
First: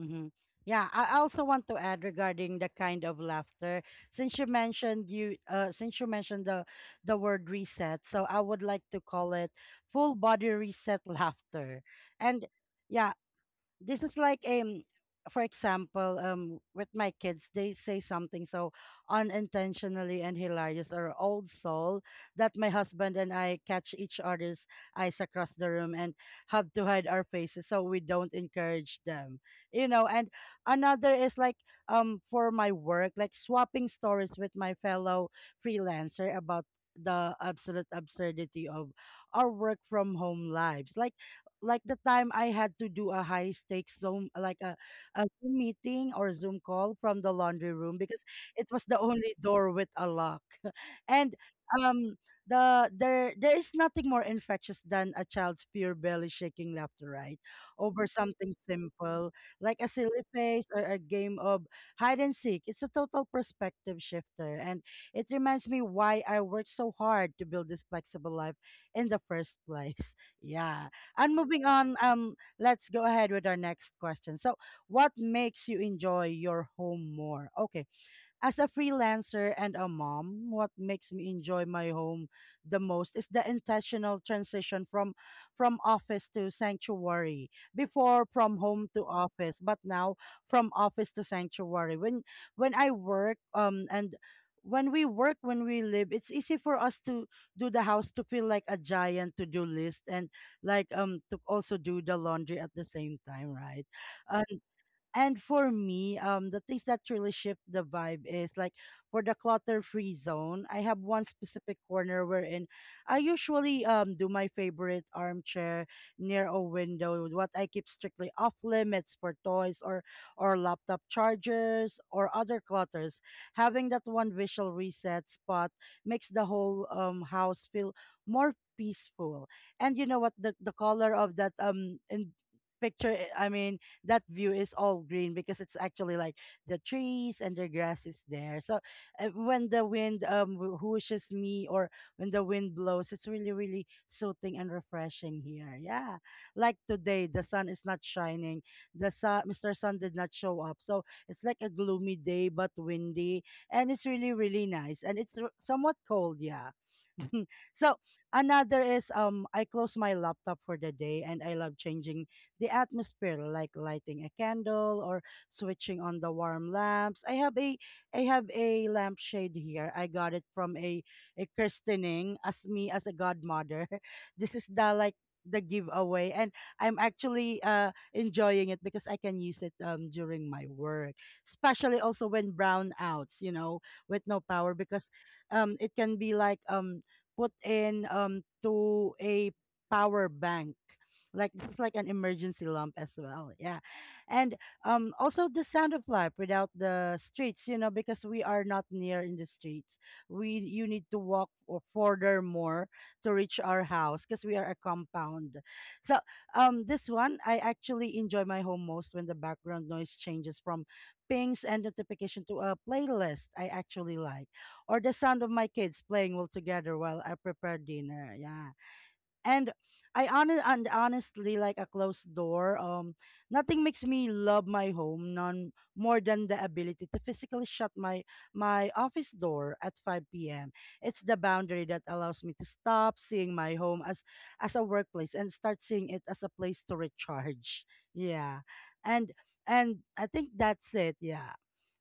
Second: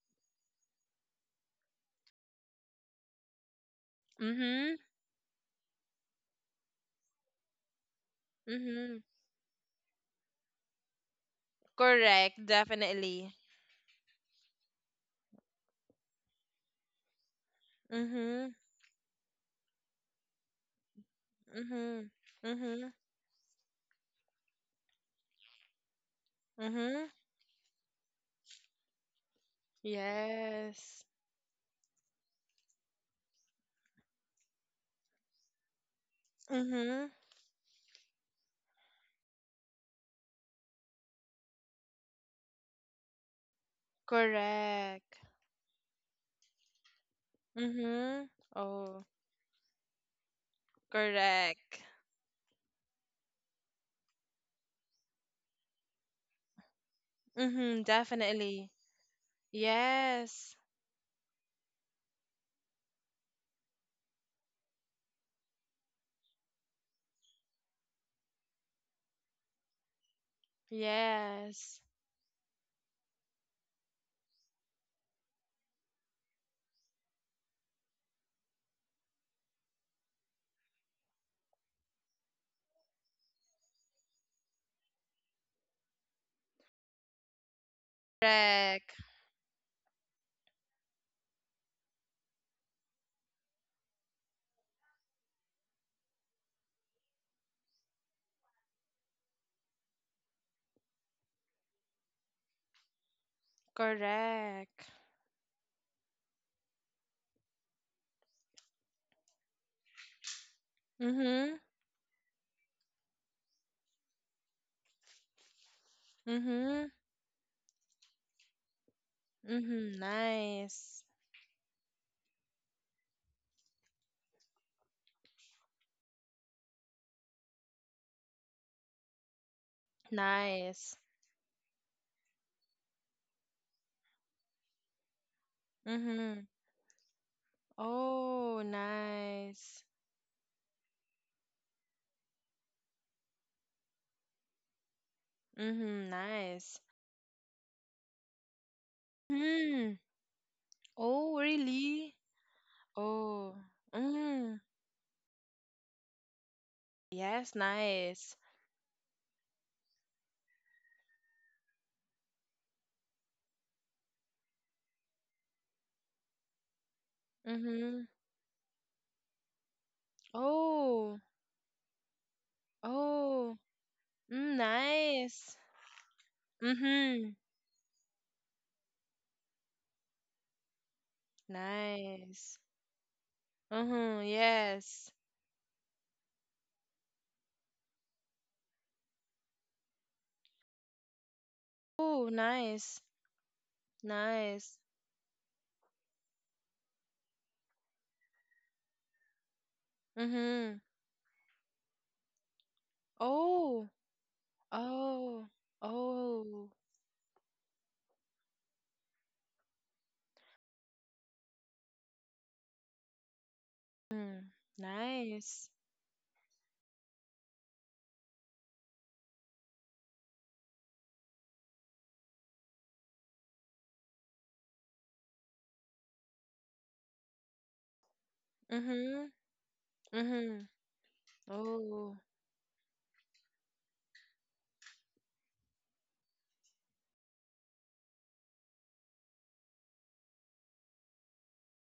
Mm-hmm. Yeah, I also want to add regarding the kind of laughter. Since you Mm-hmm. mentioned you, since you mentioned the word reset, so I would like Mm-hmm. to call it full body reset laughter. Correct. And yeah, Definitely. this is like for example with my kids they say something Mm-hmm. so unintentionally and hilarious or old soul Mm-hmm. that my Mm-hmm. husband and I catch each other's eyes across the room and have to Mm-hmm. hide our faces so we don't encourage them you know, and Yes. another is like for my work, like swapping stories with my fellow freelancer about Mm-hmm. the absolute absurdity of our work from home lives, like the time I had to do a high stakes Zoom, like Correct. a Zoom meeting or Zoom call from the laundry room because Mm-hmm. it was the Oh. only door with a lock. And Correct. um, the there is nothing more infectious than a child's pure belly shaking laughter, right? Mm-hmm, Over something definitely. simple like a silly Yes. face or a game of hide and seek. It's a total perspective shifter, and it reminds me why I worked so hard to build this flexible life in the first place. Yeah. And moving Yes. on, let's go ahead with our next question. So, what makes you enjoy your home more? Okay, as a freelancer and a mom, what makes me enjoy my home the most is the intentional transition from office to sanctuary. Before from home Correct. to office, but now from office to sanctuary. When I work and when we live, it's easy for us to do the house to feel like a giant to do list, and like to also do the laundry at the same time, right? Correct. And for me, the things that really shift the vibe is like for the clutter-free zone. I have one Mm-hmm. specific corner wherein I usually do my favorite armchair near a Mm-hmm. window. What I keep strictly off limits for toys Mm-hmm. Or laptop Nice. chargers or other clutters. Having that one visual reset spot makes the whole house feel more peaceful. And you know what? The Nice. color of that in picture I mean that view is all green because it's actually like Mm-hmm. the trees and the grass is Oh, there. So when nice. the wind whooshes me or when the wind blows, it's really really soothing and refreshing here. Mm-hmm. Yeah, Nice. like today the sun is not shining. The sun, Mr. Hmm. Sun did not show up, so Oh, it's like a really? gloomy day but windy, Oh. and it's really Mm. really nice and it's somewhat cold. Yeah. Yes, So nice. another is I close my laptop for the day and I love changing the atmosphere, like lighting a candle or switching on the warm lamps. I have a Mm-hmm. Lampshade here. I got it from a Oh. Christening as me as a Oh. godmother. This Mm, is the like nice. the giveaway and I'm Mm-hmm. actually enjoying it because I can use it during my work, especially also when Nice. brownouts you know, with Mm-hmm. no power, because Yes. It can be like put in to a power bank, like this is like an Oh, emergency lump nice. as well. Yeah. And Nice. Also the sound of life without the streets you know, because we are not near in the streets, we Mm-hmm. you need to walk or further more to reach our Oh. house because we are a Oh. compound. So Oh. This one I actually enjoy my home most when the background noise changes from pings and notification to a playlist I actually like, Mm. or the sound of my Nice. kids playing all together while I prepare dinner. Yeah. And I honest and honestly like a closed door. Nothing makes me love my home none more than the ability to physically shut my Mm-hmm. office door at 5 Mm-hmm. p.m. It's the boundary that Oh. allows me to stop seeing my home as a workplace and start seeing it as a place to recharge. Yeah, and and I think that's it. Yeah.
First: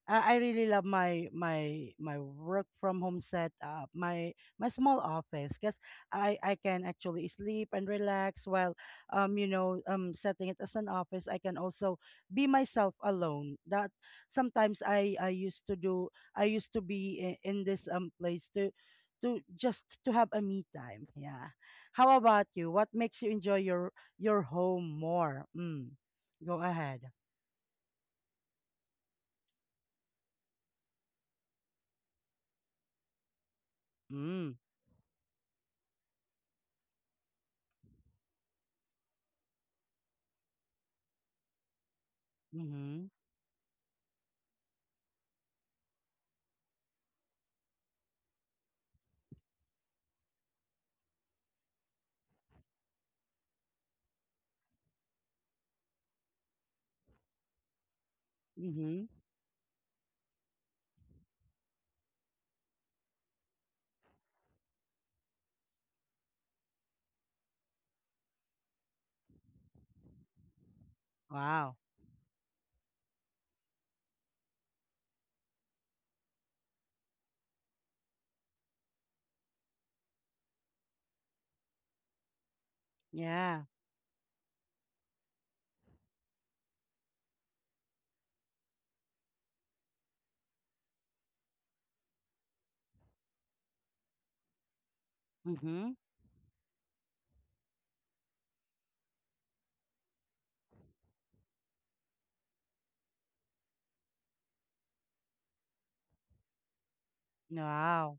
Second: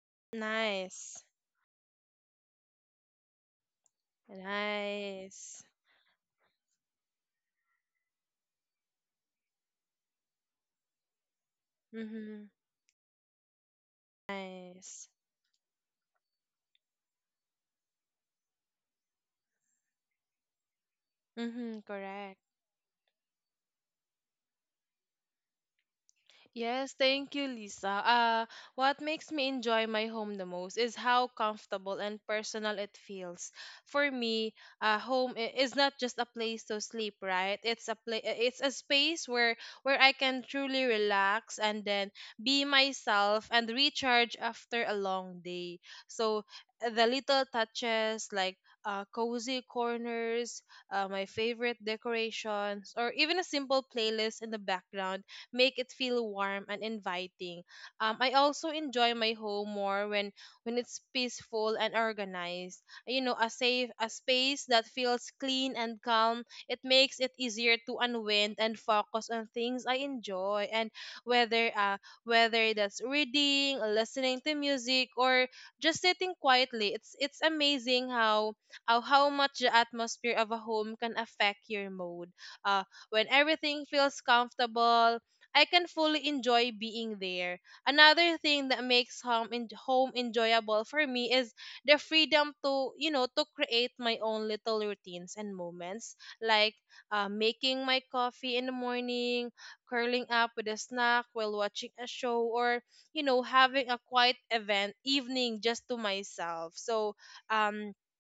I really love Nice. my work from home set up, my small office, Nice. because I can actually sleep and relax while you know setting it as an office. I can also Mm-hmm. be myself alone. That sometimes Nice. I used to do. I used to be in this place to just to have a me time. Yeah. Mm-hmm. How Correct. about you? What makes you enjoy your home more? Mm. Go Yes, ahead. thank you, Lisa. What makes me enjoy my home the most is how comfortable and personal it feels. For me, Mm. Home is not just a place to sleep, right? It's a space where, I can truly relax, and then be Mm-hmm. myself and recharge after a long day. So, the little touches like, cozy corners, my favorite decorations, or even a simple playlist in the background make it feel warm and inviting. I also Mm-hmm. enjoy my home more when, it's peaceful and organized. You know, a space that feels clean and calm. It makes it easier to unwind and focus on things I enjoy, and whether Wow. uh whether that's reading, listening to music, or just sitting quietly. It's amazing how, how much the atmosphere of a home can affect your mood. Uh, when Yeah. everything feels comfortable, I can fully enjoy being there. Another thing that makes home, home enjoyable for me is the freedom to, to create my own little routines and Mm-hmm. moments, like, making my coffee in the morning, curling up with a snack while watching a show, or, having a quiet event evening just to myself. So, um Wow.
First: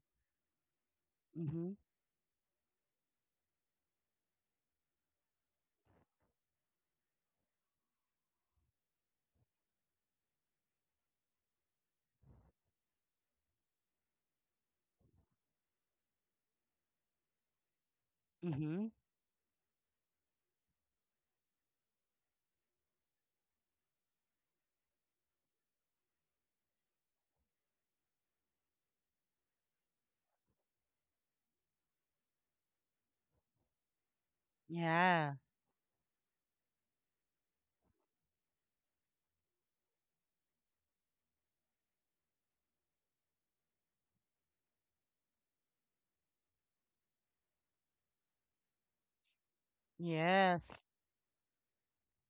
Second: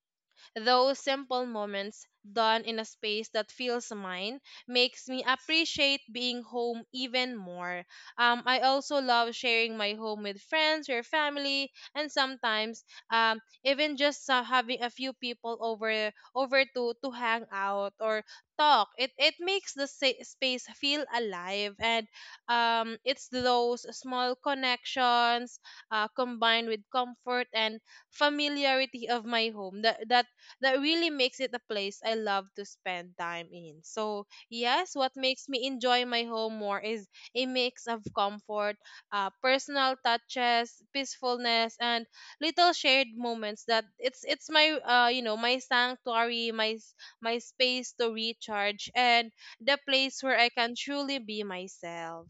those simple Mm-hmm. moments, done in a space that feels mine, makes me appreciate being home even more. I also love sharing my home with friends or family, and sometimes, even just, having a few people over to hang out or Mm-hmm. talk. It makes the space feel alive, and, it's those small connections, combined with comfort and familiarity of my home, that, that really makes it a place I love to spend time in. So, yes, what Yeah. makes me enjoy my home more is a mix of comfort, personal touches, peacefulness, and little shared moments, that it's my, my sanctuary, my space to recharge, and the place where I Yes. can truly be myself.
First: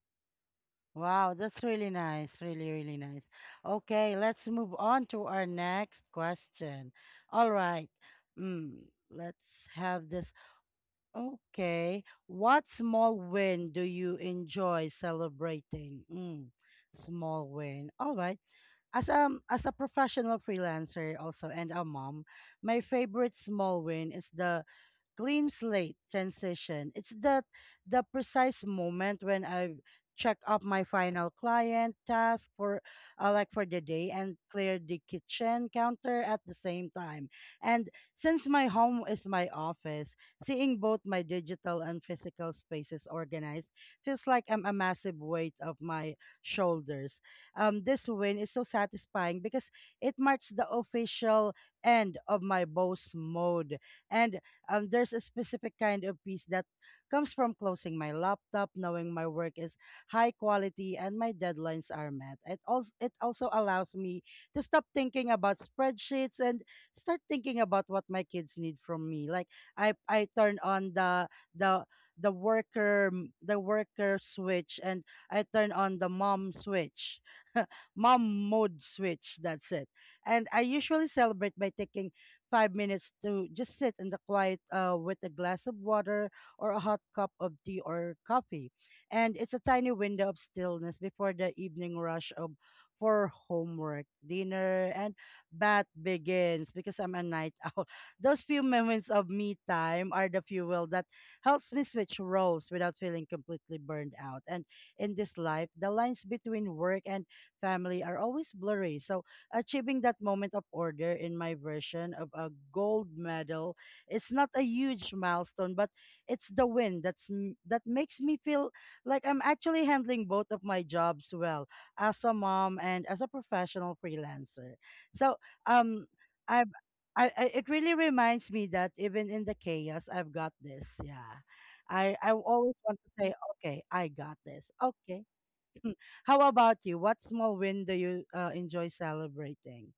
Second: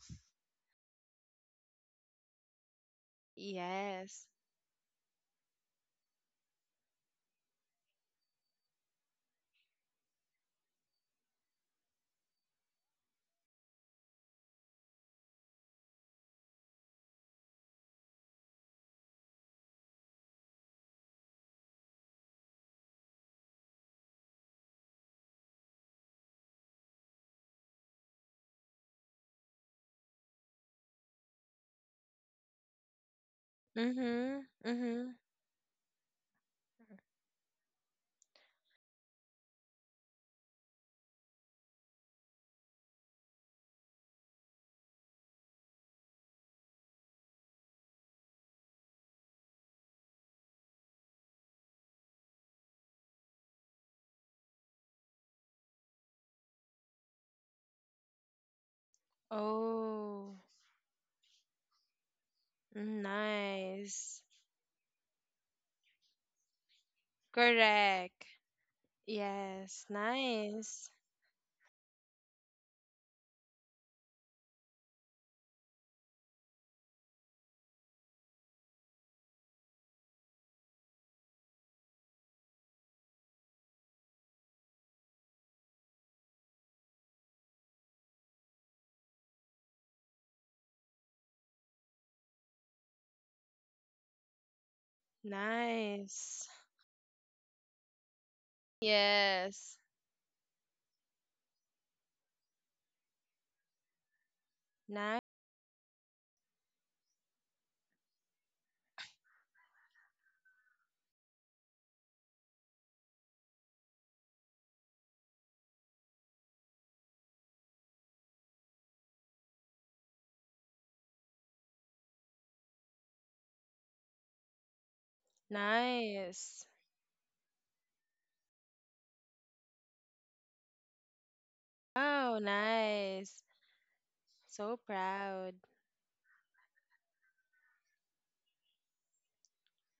Wow, that's really nice. Really, really nice. Okay, Yes. let's move on to our next question. All right. Mm, let's have the okay. What small win do you enjoy celebrating? Mm, small win. All right. As a professional freelancer also and a mom, my favorite small win is the clean slate transition. It's that the precise moment when I check up my final client task for like for the day and Mhm. clear the Mhm. kitchen counter at the same time. And since my home is my office, seeing both my digital and physical spaces organized feels like I'm a massive weight of my shoulders. This win is so satisfying because it marks the official end of my boss mode. And there's a specific kind of peace that comes from closing my laptop, knowing my work is high Oh, quality and my deadlines are met. It also allows nice. me to stop thinking about spreadsheets and start thinking about what Correct. my kids need from me. Like Yes, I turn nice. on the the worker switch and I turn on the mom switch. Mom mode switch, that's it. And I usually celebrate by taking 5 minutes to just sit in the quiet with a glass of water or a hot cup of tea or coffee. And it's a tiny window of stillness before the evening rush of for homework, dinner, and bath Nice. begins because I'm a night. Those few moments of me Yes. time are the fuel that helps me switch roles without feeling completely burned out. And in Nice. this life, the lines between work and family are always blurry. So achieving that moment of order in my version of a gold medal, it's not a huge milestone, but it's the win that makes me feel like I'm actually handling both of my jobs well as a mom and as a professional freelancer. So um. Nice. I've I it really reminds me that even in the chaos, I've got this. Yeah. I Oh, always want to say, nice. okay, I got this. So Okay. proud. How about you? What small win do you enjoy celebrating?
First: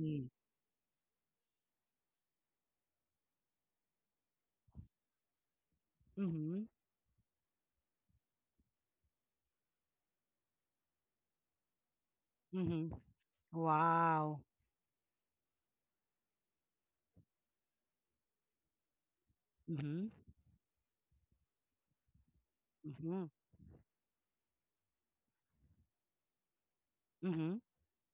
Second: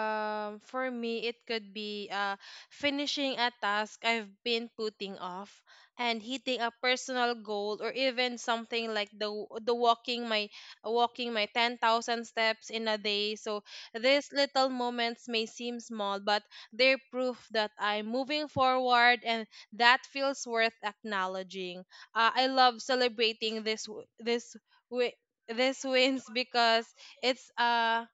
Mm. For me, it could be, finishing a task I've been putting off, and hitting Mm-hmm. a personal goal, or even something like the walking my 10,000 steps in Mm-hmm. a day. So these Wow. little moments may seem small, but they're proof that I'm moving forward, and that Mm-hmm. feels worth acknowledging. I love Mm-hmm. celebrating this w- this wi- these wins because it's Mm-hmm. uh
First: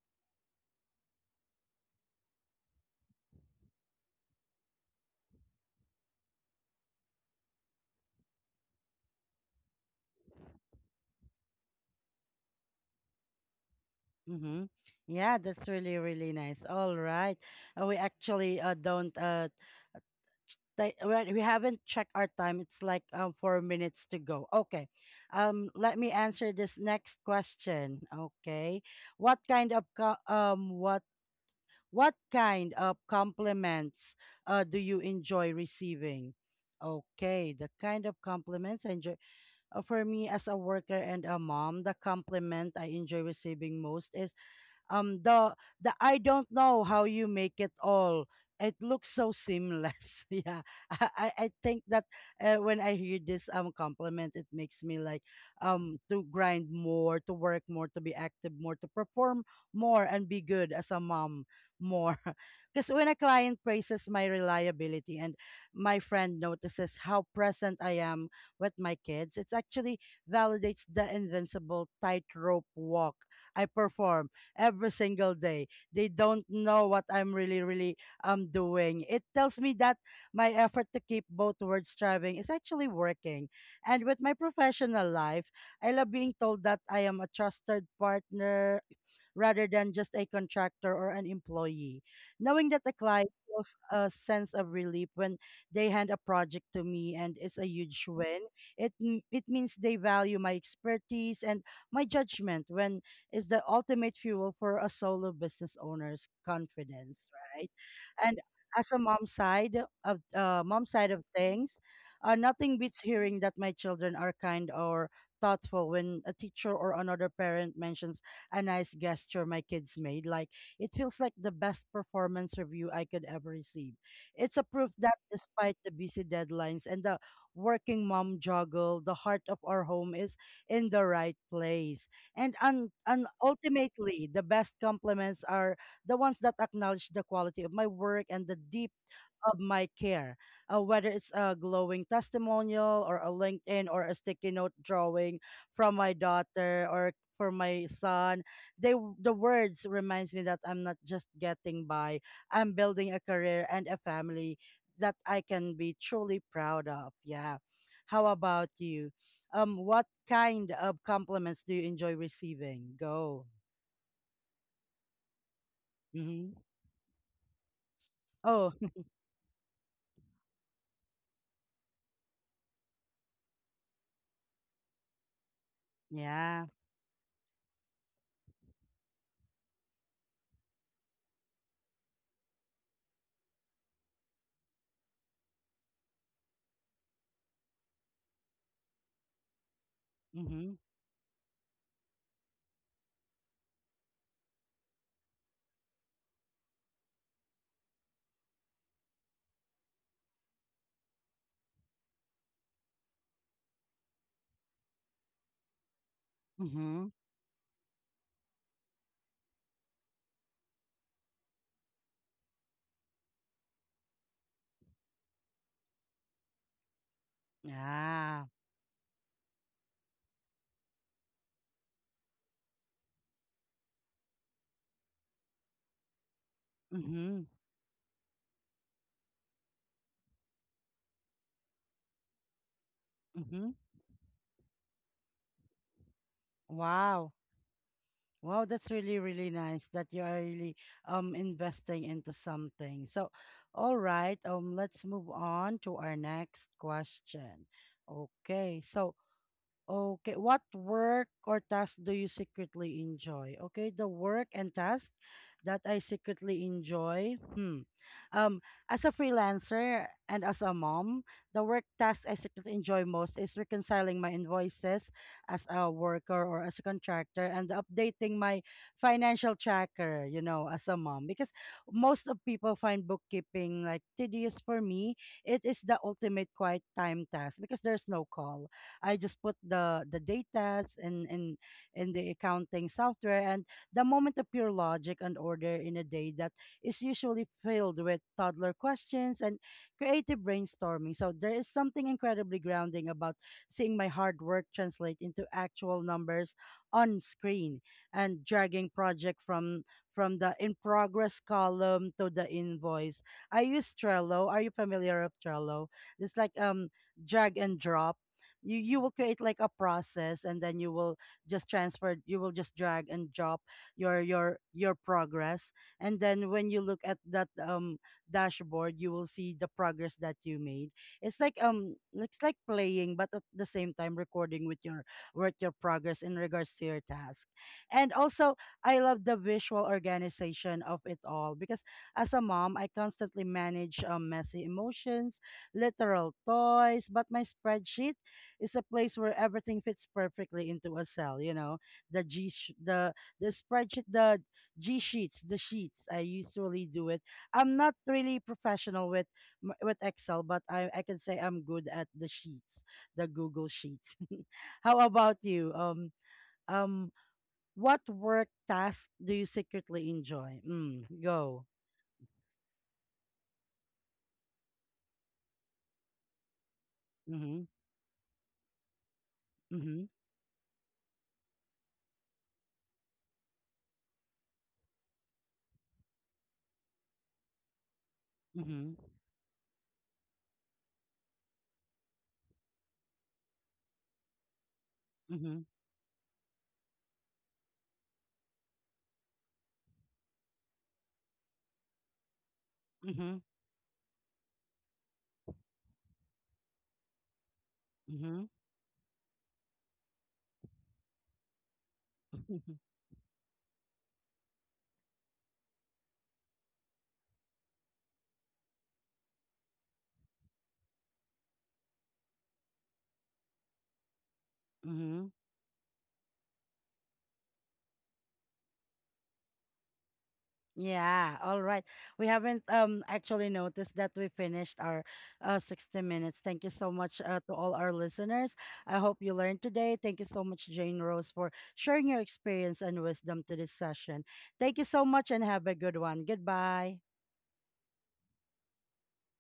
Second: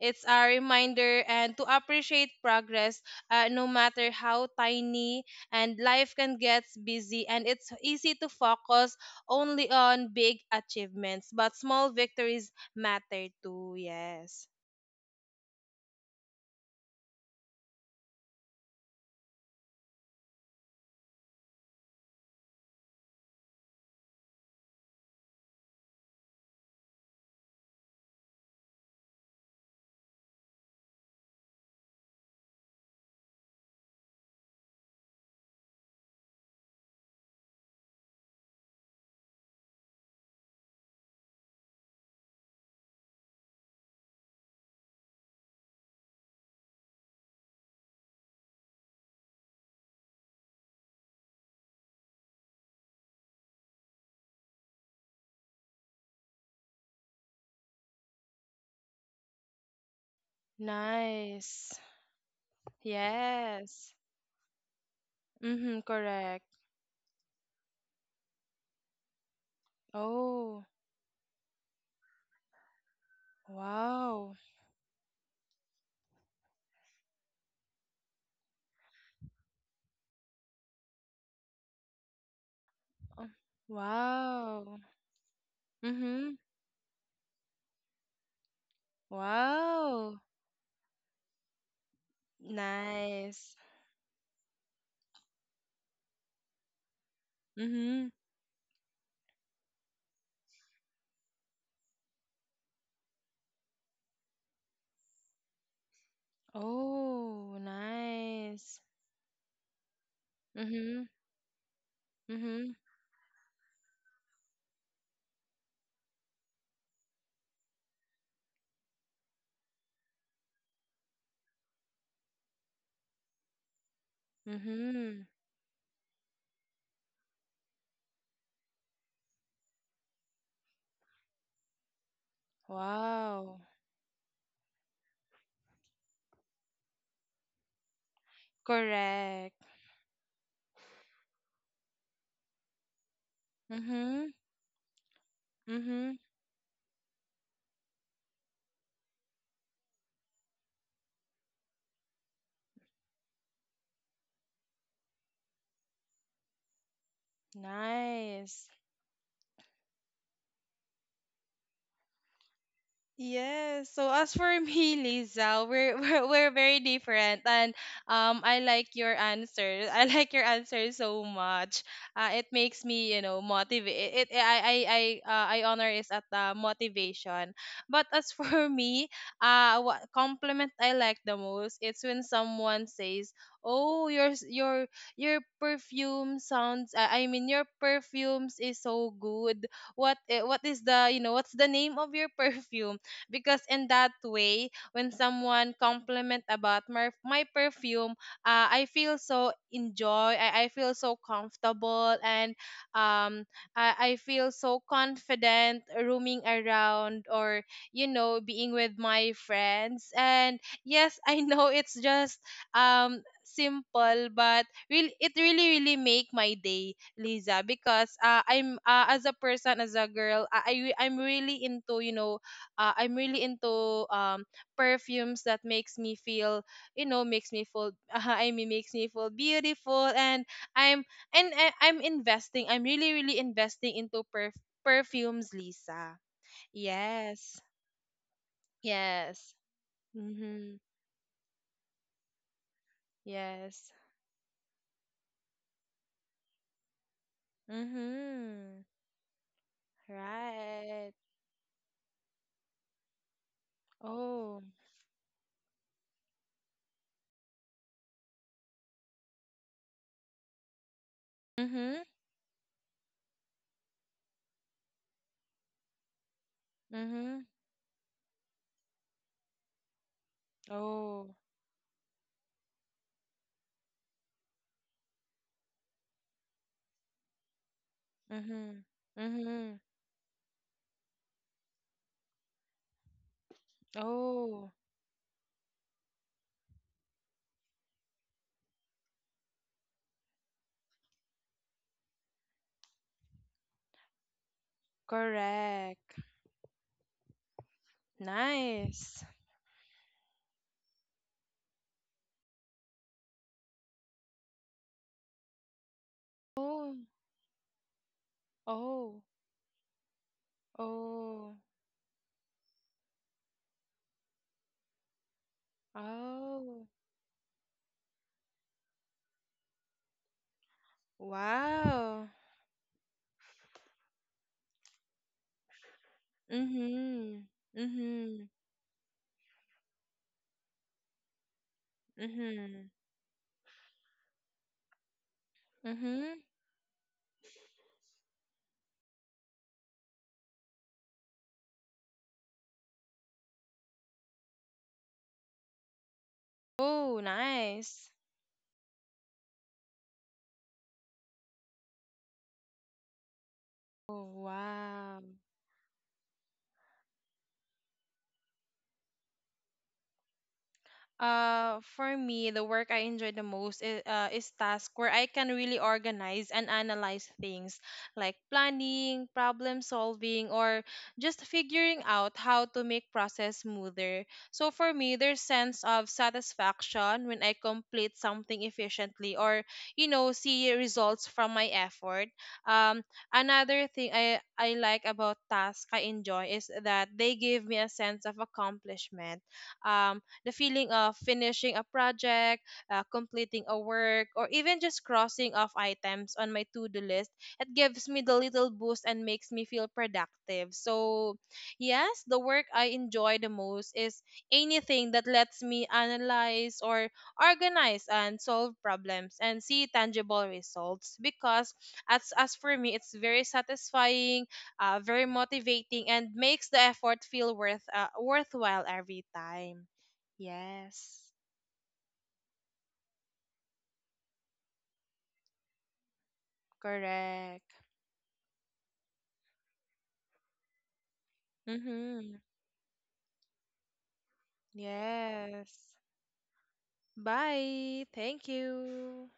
it's a reminder, and to appreciate progress, no matter how tiny. And life can get busy, and it's easy to focus only on big achievements, but small victories matter too. Yes. Mm-hmm. Yeah, that's really, really nice. All right. We actually don't They, well, We haven't checked our time. It's like 4 minutes to go. Okay. Let me answer this next question. Okay. What kind of co- what kind of compliments do you enjoy receiving? Okay, the kind of compliments I enjoy for me as a worker and a mom, the compliment I enjoy receiving most is um the the I don't know how you make it all. It looks so seamless. Yeah, I think that when I hear this compliment, it makes me like to grind more, to work more, to be active more, to perform more, and be good as a mom Nice. more. Because when a client Yes. praises my reliability and Mhm. my friend Correct. notices how present I am with my kids, it actually Oh, validates the invincible tightrope walk I perform wow. every single day. They don't know what I'm really, really doing. It tells me that my effort to keep both words striving is actually Oh, working. And with my wow. professional life, I love being Mhm. told that I am a trusted partner rather than just Wow. a contractor or an employee. Knowing that the client Nice. feels a sense of relief when they hand a project to me and it's a huge Mm-hmm. win. It means they value my expertise and my judgment when is the ultimate fuel for a solo business owner's confidence, Oh, right? And nice. as a mom Mhm. side of things, Mhm. nothing beats hearing that my children are kind or thoughtful when a teacher or another parent mentions a nice gesture my kids made like it feels like the best performance review I could ever receive. It's a proof that Mhm. despite the busy deadlines and the working mom juggle, the heart of our home is in the right place and Wow. ultimately, the best compliments are the ones that acknowledge the quality of my work and the deep of Correct. my care, whether it's a glowing testimonial or a LinkedIn or a Mhm. sticky note drawing from my Mhm. daughter or for my son. They the words reminds me that I'm not just getting by. I'm building a career and a family that I can be truly proud of. Yeah. How Nice. about you? What kind of compliments do you enjoy receiving? Go. Yes. So as for me, Lisa, we're we're Mm-hmm. very different, and, I Oh, like your answer. I like your answer so much. It makes me, motivate. It, I honor is at the yeah. motivation. But, as for me, what compliment I like the most? It's when someone says, "Oh, your your perfume sounds. I mean, your perfumes is so good. What, eh, what Mm-hmm. is the you know what's the name of your perfume?" Because, in that way, when someone compliment about my perfume, I feel so comfortable, and, um I feel so confident roaming Mm-hmm. around, or, being with my friends. And, yes, I know it's just, simple, but really, it really really make my day, Lisa? Because, Yeah. I'm as a person, as a girl, I'm really into, I'm really into, perfumes that makes me feel, Mm-hmm. makes me feel, I mean, makes me feel beautiful. And, I'm and I, I'm investing I'm really, really Mm-hmm. investing into perfumes, Lisa. Wow. Yes. Wow, that's really, really Yes. nice that you are really Mhm. Investing into something. So, Yes. all right, let's move on to our next question. Okay, Mhm. so okay, what Right. work or task do you secretly enjoy? Okay, the work Oh. and task that I secretly enjoy. Hmm. Um, as a freelancer and as a mom, the work Mhm. task I secretly enjoy most is reconciling my invoices as a worker or as a contractor Mhm. and updating my financial tracker, you know, as a mom. Oh. Because most of people find bookkeeping like tedious for me. It is the ultimate quiet time task because there's no call. Mhm. I just put Mhm. the datas in the accounting software, and the moment of pure Oh. logic and order in a day that is usually filled with toddler questions and creative brainstorming. So there is something incredibly grounding about seeing my hard work translate into actual Correct. numbers on screen and dragging Nice. project from the in progress column to the invoice. I use Trello. Are you familiar with Trello? It's like Oh. drag and drop. You will Oh, create like a process and then you will oh, just transfer, you will just drag and drop your progress, and then when you oh, look at that dashboard, you will see the progress that you made. It's like wow. it's like playing but at the same time recording with your progress in regards to your Mm-hmm. task. And Mm-hmm. also I love the visual organization of it all because as a mom I Mm-hmm. constantly manage messy emotions, literal Mm-hmm. toys, but my spreadsheet, it's a place where everything fits perfectly into a cell, you know. The G sh- the the spreadsheet, the sheets. I usually do it. Oh, I'm not nice. really professional with with Excel, but I can say I'm good at the sheets, the Google sheets. Oh, How wow. about you? Um what work task do you secretly enjoy? Mm, go. For me, the work I enjoy the most is, task where I can really organize and analyze Mhm. things, like planning, problem Mhm. solving, or just figuring out how to make process smoother. So for me, there's sense of satisfaction when I complete something Mhm. efficiently, or, see results from my effort. Um, Another thing I like about Mhm. tasks I enjoy is that they give me a sense of accomplishment. Um, the feeling of finishing a project, Mhm. completing a work, or even just crossing off items on my to do list, it gives me the Mhm. little boost and makes me feel productive. So, yes, the work I enjoy the most is anything that lets me analyze, or organize, and solve problems, and see tangible results, because as for me, it's very satisfying, very Mhm. motivating, and makes the effort feel worthwhile every time. Yes, Yeah, all right. We haven't actually noticed that we finished our 60 minutes. Thank you so much to correct. all our listeners. I hope you learned today. Thank you so much, Jane Rose, for sharing your Mm-hmm. experience and wisdom to this session. Thank you so much and have Yes. a good one. Goodbye. Bye. Thank you.